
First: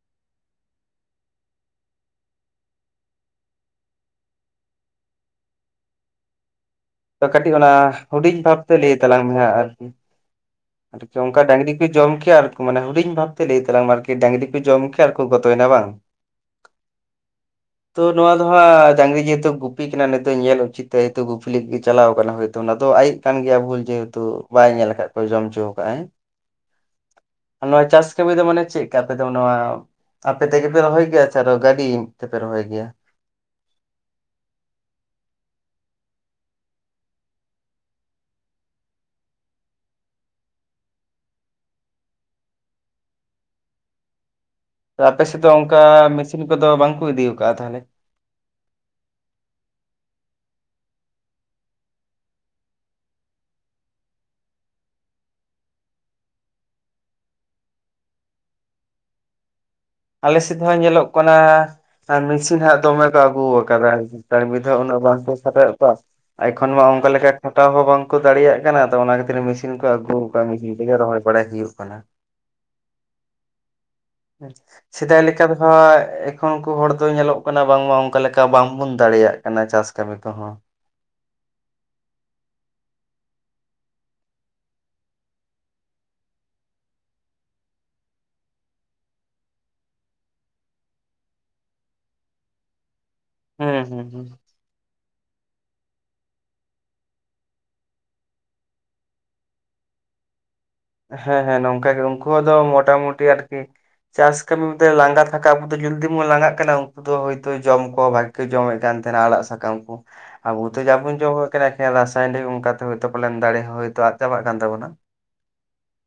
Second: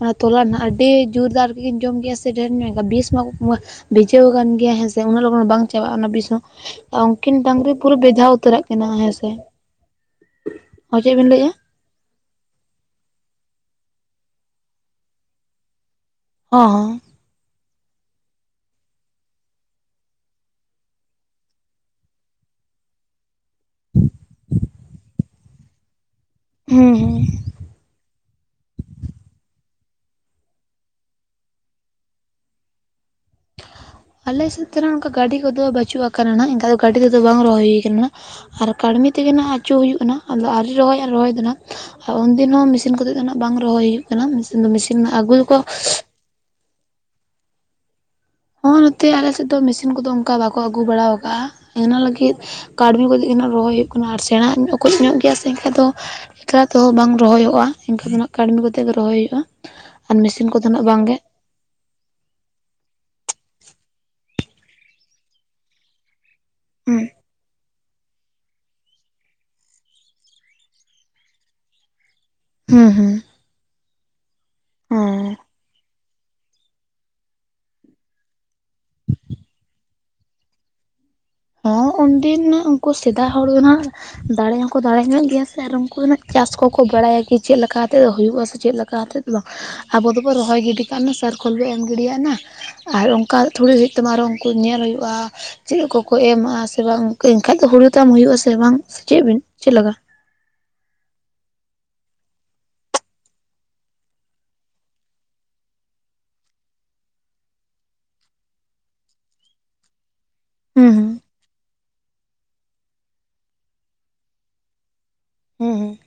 [SPEAKER 2] ᱚᱱᱟ ᱛᱚᱞᱟ ᱱᱟᱦᱟᱸᱜ ᱟᱰᱤ ᱡᱩᱨᱫᱟᱨ ᱛᱤᱠᱤᱱ ᱡᱚᱢ ᱠᱮᱜ-ᱟ ᱥᱮ ᱰᱷᱮᱨ ᱧᱚᱜ ᱮᱱᱠᱷᱟᱡ ᱵᱤᱥ ᱢᱟᱠᱚ ᱢᱟᱼᱼ ᱵᱷᱤᱡᱟᱹᱣ ᱠᱟᱱ ᱜᱮᱭᱟ ᱦᱮᱸ ᱥᱮ ᱩᱱᱟᱹᱜ ᱞᱚᱜᱚᱱ ᱵᱟᱝ ᱪᱟᱵᱟᱜ-ᱟ ᱚᱱᱟ ᱵᱤᱥ ᱦᱚᱸᱼᱼ ᱟᱻ
[SPEAKER 1] ᱛᱚ
[SPEAKER 2] ᱩᱱᱠᱤᱱ
[SPEAKER 1] ᱠᱟᱹᱴᱤᱡ ᱚᱱᱟ
[SPEAKER 2] ᱰᱟᱝᱨᱤ ᱯᱩᱨᱟᱹ ᱵᱷᱮᱷᱟᱣ
[SPEAKER 1] ᱦᱩᱰᱤᱧ
[SPEAKER 2] ᱩᱛᱟᱹᱨᱟᱜ
[SPEAKER 1] ᱵᱷᱟᱵᱛᱮ
[SPEAKER 2] ᱠᱤᱱᱟᱹ ᱦᱮᱸ ᱥᱮ᱾
[SPEAKER 1] ᱟᱨ ᱪᱚ ᱚᱝᱠᱟ ᱰᱟᱝᱨᱤᱼᱼ ᱡᱚᱢ ᱠᱮᱜ-ᱟ ᱟᱨ ᱠᱚ ᱢᱟᱱᱮ ᱦᱩᱰᱤᱧ ᱵᱷᱟᱵᱽ ᱛᱮ ᱞᱟᱹᱭ ᱛᱟᱞᱟᱝ ᱟᱨᱠᱤ ᱰᱟᱹᱝᱨᱤ ᱠᱚ ᱡᱚᱢ ᱠᱮᱜ ᱟᱨ ᱠᱚ ᱜᱚᱛᱚ ᱭᱮᱱᱟ ᱵᱟᱝ?
[SPEAKER 2] ᱚᱸ ᱦᱚᱸ᱾
[SPEAKER 1] ᱛᱚ ᱱᱚᱣᱟ ᱫᱚ ᱦᱟᱸᱜ ᱟᱻ ᱰᱟᱝᱨᱤ ᱡᱮ ᱦᱮᱛᱩ ᱜᱩᱯᱤ ᱠᱟᱱᱟ ᱱᱩᱭ ᱛᱚ ᱧᱮᱞ ᱩᱪᱤᱛ ᱛᱟᱭ ᱛᱚ ᱜᱩᱯᱤ ᱞᱟᱹᱜᱤᱫ ᱪᱟᱞᱟᱣ ᱠᱟᱱᱟᱭ ᱦᱚᱭᱛᱚ ᱚᱱᱟ ᱫᱚ ᱟᱡᱼᱼ ᱠᱟᱱ ᱜᱮᱭᱟ ᱵᱷᱩᱞ ᱡᱮ ᱦᱮᱛᱩ ᱵᱟᱭ ᱧᱮᱞ ᱠᱟᱜ ᱠᱚᱣᱟᱭ ᱡᱚᱢ ᱪᱩᱣ ᱠᱟᱜ-ᱟᱭ᱾
[SPEAKER 2] ᱦᱩᱸ ᱦᱩᱸ᱾
[SPEAKER 1] ᱱᱚᱣᱟ ᱪᱟᱥ ᱠᱟᱹᱢᱤ ᱫᱚ ᱢᱟᱱᱮ ᱪᱮᱜ ᱠᱟ ᱟᱯᱮ ᱫᱚ ᱱᱚᱣᱟᱼᱼ ᱟᱯᱮ ᱛᱮᱜᱮ ᱯᱮ ᱨᱚᱦᱚᱭ ᱜᱮᱭᱟ ᱥᱮ ᱟᱨᱚ ᱜᱟᱹᱰᱤ ᱛᱮᱯᱮ ᱨᱚᱦᱚᱭ ᱜᱮᱭᱟ?
[SPEAKER 2] ᱟᱞᱮ ᱥᱮᱫ ᱛᱮ ᱱᱟᱜ ᱱᱚᱝᱠᱟ ᱜᱟᱹᱰᱤ ᱠᱚᱫᱚ ᱵᱟᱹᱪᱩᱜ ᱟᱠᱟᱱᱟ ᱱᱟᱦᱟᱸᱜ ᱮᱱᱠᱟ ᱫᱚ ᱜᱟᱹᱰᱤ ᱛᱮᱫᱚ ᱵᱟᱝ ᱨᱚᱦᱚᱭ ᱦᱩᱭ ᱠᱟᱱᱟ᱾ ᱟᱨ ᱠᱟᱲᱢᱤ ᱛᱮᱜᱮ ᱱᱟᱦᱟᱸᱜ ᱟᱹᱪᱩ ᱦᱩᱭᱩᱜ ᱠᱟᱱᱟ ᱟᱫᱚ ᱟᱣᱨᱤ ᱨᱚᱦᱚᱭᱚᱜ-ᱟ ᱨᱚᱦᱚᱭ ᱫᱚ ᱱᱟᱦᱟᱸᱜ᱾ ᱦᱚᱸ ᱩᱱ ᱫᱤᱱ ᱦᱚᱸ ᱢᱤᱥᱤᱱ ᱠᱚᱛᱮ ᱫᱚ ᱱᱟᱦᱟᱸᱜ ᱵᱟᱝ ᱨᱚᱦᱚᱭ ᱦᱩᱭᱩᱜ ᱠᱟᱱᱟ ᱢᱤᱥᱤᱱ ᱫᱚ ᱢᱤᱥᱤᱱ ᱟᱜᱩ ᱟ ᱠᱚᱼᱼ
[SPEAKER 1] ᱴᱤᱯᱤᱱ ᱠᱩᱫᱚ ᱵᱟᱝ ᱠᱚ ᱤᱫᱤᱣ ᱠᱟᱜ-ᱟ ᱛᱟᱦᱚᱞᱮ?
[SPEAKER 2] ᱦᱚᱸ ᱱᱚᱛᱮ ᱟᱞᱮ ᱥᱮᱜ ᱫᱚ ᱢᱤᱥᱤᱱ ᱠᱩᱫᱚ ᱚᱱᱠᱟ ᱵᱟᱠᱚ ᱟᱜᱩ ᱵᱟᱲᱟᱣ ᱠᱟᱜ-ᱟ ᱤᱱᱟᱹ ᱞᱟᱹᱜᱤᱫᱼᱼ ᱠᱟᱹᱲᱢᱤ ᱠᱚ ᱞᱟᱹᱜᱤᱫ ᱜᱮ ᱦᱜ ᱨᱚᱦᱚᱭ ᱦᱩᱭᱩᱜ ᱠᱟᱱᱟ ᱟᱨ ᱥᱮᱬᱟ ᱚᱠᱚᱡ ᱧᱚᱜ ᱜᱮᱭᱟ ᱥᱮ ᱮᱱᱠᱷᱟᱡ ᱫᱚ ᱮᱠᱞᱟ ᱛᱮᱦᱚᱸ ᱵᱟᱝ ᱨᱚᱦᱚᱭᱚᱜᱼᱟ ᱤᱱᱠᱷᱟᱱ ᱫᱚ ᱱᱟᱜ ᱠᱟᱹᱢᱤ ᱠᱟᱛᱮᱜ ᱜᱮ ᱨᱚᱦᱚᱭ ᱦᱩᱭᱩᱜᱼᱟ ᱟᱨ
[SPEAKER 1] ᱟᱞᱮ
[SPEAKER 2] ᱢᱮᱥᱤᱱ
[SPEAKER 1] ᱥᱮᱫ
[SPEAKER 2] ᱠᱚᱫᱚ
[SPEAKER 1] ᱦᱚᱸ
[SPEAKER 2] ᱱᱟᱜ
[SPEAKER 1] ᱧᱮᱞᱚᱜ
[SPEAKER 2] ᱵᱟᱝᱜᱮ
[SPEAKER 1] ᱠᱟᱱᱟ ᱟᱨ ᱢᱮᱥᱤᱱ ᱦᱟᱸᱜ ᱫᱚᱢᱮ ᱠᱚ ᱟᱹᱜᱩ ᱟᱠᱟᱫᱟ ᱠᱟᱲᱢᱤᱫ ᱫᱚ ᱦᱟᱸᱜ ᱩᱱᱟᱹᱜ ᱵᱟᱝᱠᱚ ᱠᱷᱟᱴᱣᱮᱫ ᱠᱚᱣᱟ! ᱮᱠᱷᱚᱱ ᱢᱟ
[SPEAKER 2] ᱦᱩᱸ
[SPEAKER 1] ᱚᱚᱝᱠᱟ ᱞᱮᱠᱟ ᱠᱷᱴᱟᱣ ᱦᱚᱸ ᱵᱟᱝᱠᱚ ᱫᱟᱲᱮᱭᱟᱜ ᱠᱟᱱᱟ ᱚᱱᱟ ᱠᱷᱟᱹᱛᱤᱨ ᱢᱮᱥᱤᱱ ᱠᱚ ᱟᱹᱜᱩ ᱟᱠᱟᱫ ᱢᱮᱥᱤᱱ ᱛᱮᱜᱮ ᱨᱚᱦᱚᱭ ᱵᱟᱲᱟᱭ ᱦᱩᱭᱩᱜ ᱠᱟᱱᱟ [inaudible]
[SPEAKER 2] ᱦᱩᱸ ᱦᱩᱸ
[SPEAKER 1] ᱥᱮᱫᱟᱭ
[SPEAKER 2] ᱦᱮᱸ
[SPEAKER 1] ᱞᱮᱠᱟ ᱫᱚ ᱦᱟᱸᱜ ᱩᱱᱠᱩ ᱦᱚᱲ ᱫᱚ ᱧᱮᱞᱚᱜ ᱠᱟᱱᱟ ᱵᱟᱝᱢᱟ ᱚᱱᱠᱟ ᱞᱮᱠᱟ ᱵᱟᱝᱵᱚᱱ ᱫᱟᱲᱮᱭᱟᱜ ᱠᱟᱱᱟ ᱪᱟᱥ ᱠᱟᱹᱢᱤ ᱠᱚᱦᱚᱸ
[SPEAKER 2] ᱦᱚᱸ ᱩᱱᱫᱤᱱ ᱩᱱᱠᱩ ᱥᱮᱫᱟᱭ ᱦᱚᱲ ᱫᱚ ᱦᱟᱸᱜ ᱫᱟᱲᱮ ᱦᱚᱸᱠᱚ ᱫᱟᱲᱮ ᱧᱚᱜ ᱜᱮᱭᱟ ᱥᱮ ᱟᱨ ᱩᱱᱠᱩ ᱦᱱᱟᱜ ᱪᱟᱥ ᱠᱚᱠᱚ ᱵᱟᱲᱟᱭᱟ ᱠᱤ ᱪᱮᱫ ᱞᱮᱠᱟ ᱠᱟᱛᱮᱫ ᱦᱩᱭᱩᱜᱼᱟ ᱥᱮ ᱪᱮᱫ ᱞᱮ ᱚᱱᱠᱟᱛᱮᱫᱚ ᱟᱵᱚ ᱫᱚᱵᱚ ᱨᱚᱦᱚᱭ ᱜᱤᱰᱤ ᱠᱟᱜ ᱥᱟᱨᱠᱷᱳᱞ ᱵᱚ ᱮᱢ ᱜᱤᱰᱤᱭᱟᱟᱜᱱᱟ ᱟᱨ ᱚᱱᱠᱟ ᱛᱷᱲᱤ
[SPEAKER 1] ᱦᱩᱸ
[SPEAKER 2] ᱦᱩᱭᱩᱜ
[SPEAKER 1] ᱦᱩᱸ
[SPEAKER 2] ᱛᱟᱢᱟ ᱟᱨᱚ
[SPEAKER 1] ᱦᱩᱸ
[SPEAKER 2] ᱩᱱᱠᱩ ᱧᱮᱞ ᱦᱩᱭᱩᱜᱼᱟ ᱪᱮᱫ ᱠᱚ ᱠᱚ ᱮᱢᱟᱜᱼᱟ ᱥᱮ ᱵᱟᱝ ᱮᱱᱠᱷᱟᱡ ᱫᱚ ᱦᱳᱲᱩ ᱛᱟᱢ ᱦᱩᱭᱩᱜᱼᱟ ᱥᱮ ᱵᱟᱝ ᱥᱮ ᱪᱮᱫ ᱵᱤᱱ ᱪᱮᱫ ᱞᱮᱠᱟ
[SPEAKER 1] ᱦᱮᱸ ᱦᱮᱸ ᱱᱚᱝᱠᱟ ᱜᱮ ᱩᱱᱠᱩᱣᱟᱜ ᱫᱚ ᱢᱚᱴᱟᱢᱩᱴᱤ ᱟᱨᱠᱤ ᱪᱟᱥ ᱠᱟᱹᱢᱤ ᱞᱟᱸᱜᱟ ᱛᱷᱟᱠᱟ ᱟᱵᱚ ᱫᱚ ᱡᱚᱫᱤ ᱵᱚᱱ ᱞᱟᱸᱜᱟᱜ ᱠᱟᱱᱟ ᱩᱱᱠᱩ ᱫᱚ ᱦᱭᱛ ᱡᱚᱢ ᱠᱚ ᱵᱷᱟ. ᱜᱤ ᱡᱚᱢᱮᱫ ᱠᱟᱱ ᱛᱟᱦᱮᱱᱟ ᱟᱲᱟᱜ ᱥᱟᱠᱟᱢ ᱠᱚ ᱟᱵᱚ ᱛᱚ
[SPEAKER 2] ᱦᱩᱸ ᱦᱩᱸ
[SPEAKER 1] ᱡᱟᱵᱚᱱ ᱡᱚᱢᱚᱜ ᱠᱟᱱᱟ ᱮ ᱨᱟᱥᱟᱭᱚᱱᱤᱠ ᱚᱱᱠᱟᱛᱮᱭᱛ ᱯᱟᱞᱮᱱ ᱫᱟᱲᱮ ᱦᱚᱸ ᱦᱳᱭᱛᱳ ᱟᱫ ᱪᱟᱵᱟᱜ ᱠᱟᱱ ᱛᱟᱵᱚᱱᱟ
[SPEAKER 2] ᱦᱩᱸ ᱦᱩᱸ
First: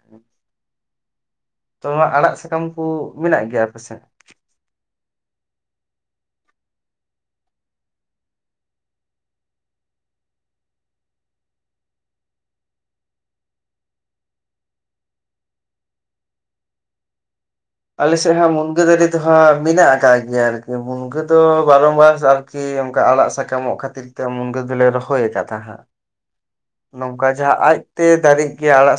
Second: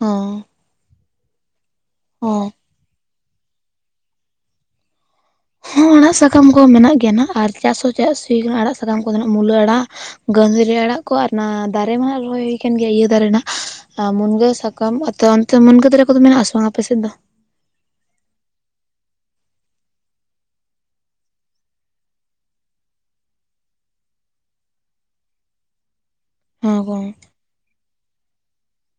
[SPEAKER 2] ᱦᱚ
[SPEAKER 1] ᱛᱚ ᱱᱚᱣᱟ ᱟᱲᱟᱜ ᱥᱟᱠᱟᱢ ᱠᱚ ᱢᱮᱱᱟᱜ ᱜᱮᱭᱟ ᱟᱯᱮᱥᱮᱫ
[SPEAKER 2] ᱦᱚᱸ ᱟᱲᱟᱜ ᱥᱟᱠᱟᱢ ᱠᱚ ᱢᱮᱱᱟᱜ ᱜᱮᱭᱟ ᱟᱨ ᱪᱟᱥ ᱦᱚᱸ ᱪᱟᱥ ᱦᱩᱭ ᱟᱠᱟᱱᱟ ᱟᱲᱟ ᱥᱟᱠᱟᱢ ᱠᱚᱫᱚᱱᱟᱜ ᱢᱩᱞᱟᱹ ᱟᱲᱟᱜ ᱜᱟᱹᱫᱷᱟᱨᱤ ᱠᱚ ᱟᱲᱟᱜ ᱠᱚ ᱟᱨ ᱚᱱᱟ ᱫᱟᱨᱮ ᱢᱟ ᱨᱚᱦᱚᱭ ᱦᱩᱭ ᱟᱠᱟᱱ ᱜᱮᱭᱟ ᱤᱭᱟᱹ ᱫᱟᱨᱮ ᱨᱮᱱᱟᱜ ᱟᱨ ᱢᱩᱱᱜᱟᱹ ᱥᱟᱠᱟᱢ ᱚᱱᱛᱮ ᱢᱩᱱᱜᱟᱹ ᱫᱟᱨᱮ ᱠᱚᱫᱚ ᱢᱮᱱᱟᱜᱼᱟ ᱟᱥ ᱵᱟᱝ ᱟᱯᱮᱥᱮᱫ ᱫᱚ
[SPEAKER 1] ᱟᱞᱮᱥᱮᱫ ᱦᱚᱸ ᱢᱩᱱᱜᱟᱹ ᱫᱟᱨᱮ ᱫᱚᱦᱟᱸ ᱢᱮᱱᱟᱜ ᱟᱠᱟᱫ ᱜᱮᱭᱟ ᱟᱨᱠᱤ ᱢᱩᱱᱜᱟᱹ ᱫᱚ ᱵᱟᱨᱚ ᱢᱟᱥ ᱠᱤ ᱚᱱᱠᱟ ᱟᱲᱟᱜ ᱥᱟᱠᱟᱢᱚᱜ ᱠᱷᱟᱹᱛᱤᱨ ᱛᱮ ᱢᱩᱱᱜᱟᱹ ᱫᱚᱞᱮ ᱨᱚᱦᱚᱭ ᱟᱠᱟᱫ ᱛᱟᱦᱟᱸᱜ
[SPEAKER 2] [inaudible] ᱜᱚᱝ
[SPEAKER 1] ᱱᱚᱝᱠᱟ ᱡᱟᱦᱟᱸ ᱟᱡᱛᱮ ᱫᱟᱨᱮ ᱜᱮᱭᱟ ᱟᱲᱟᱜ ᱥᱟ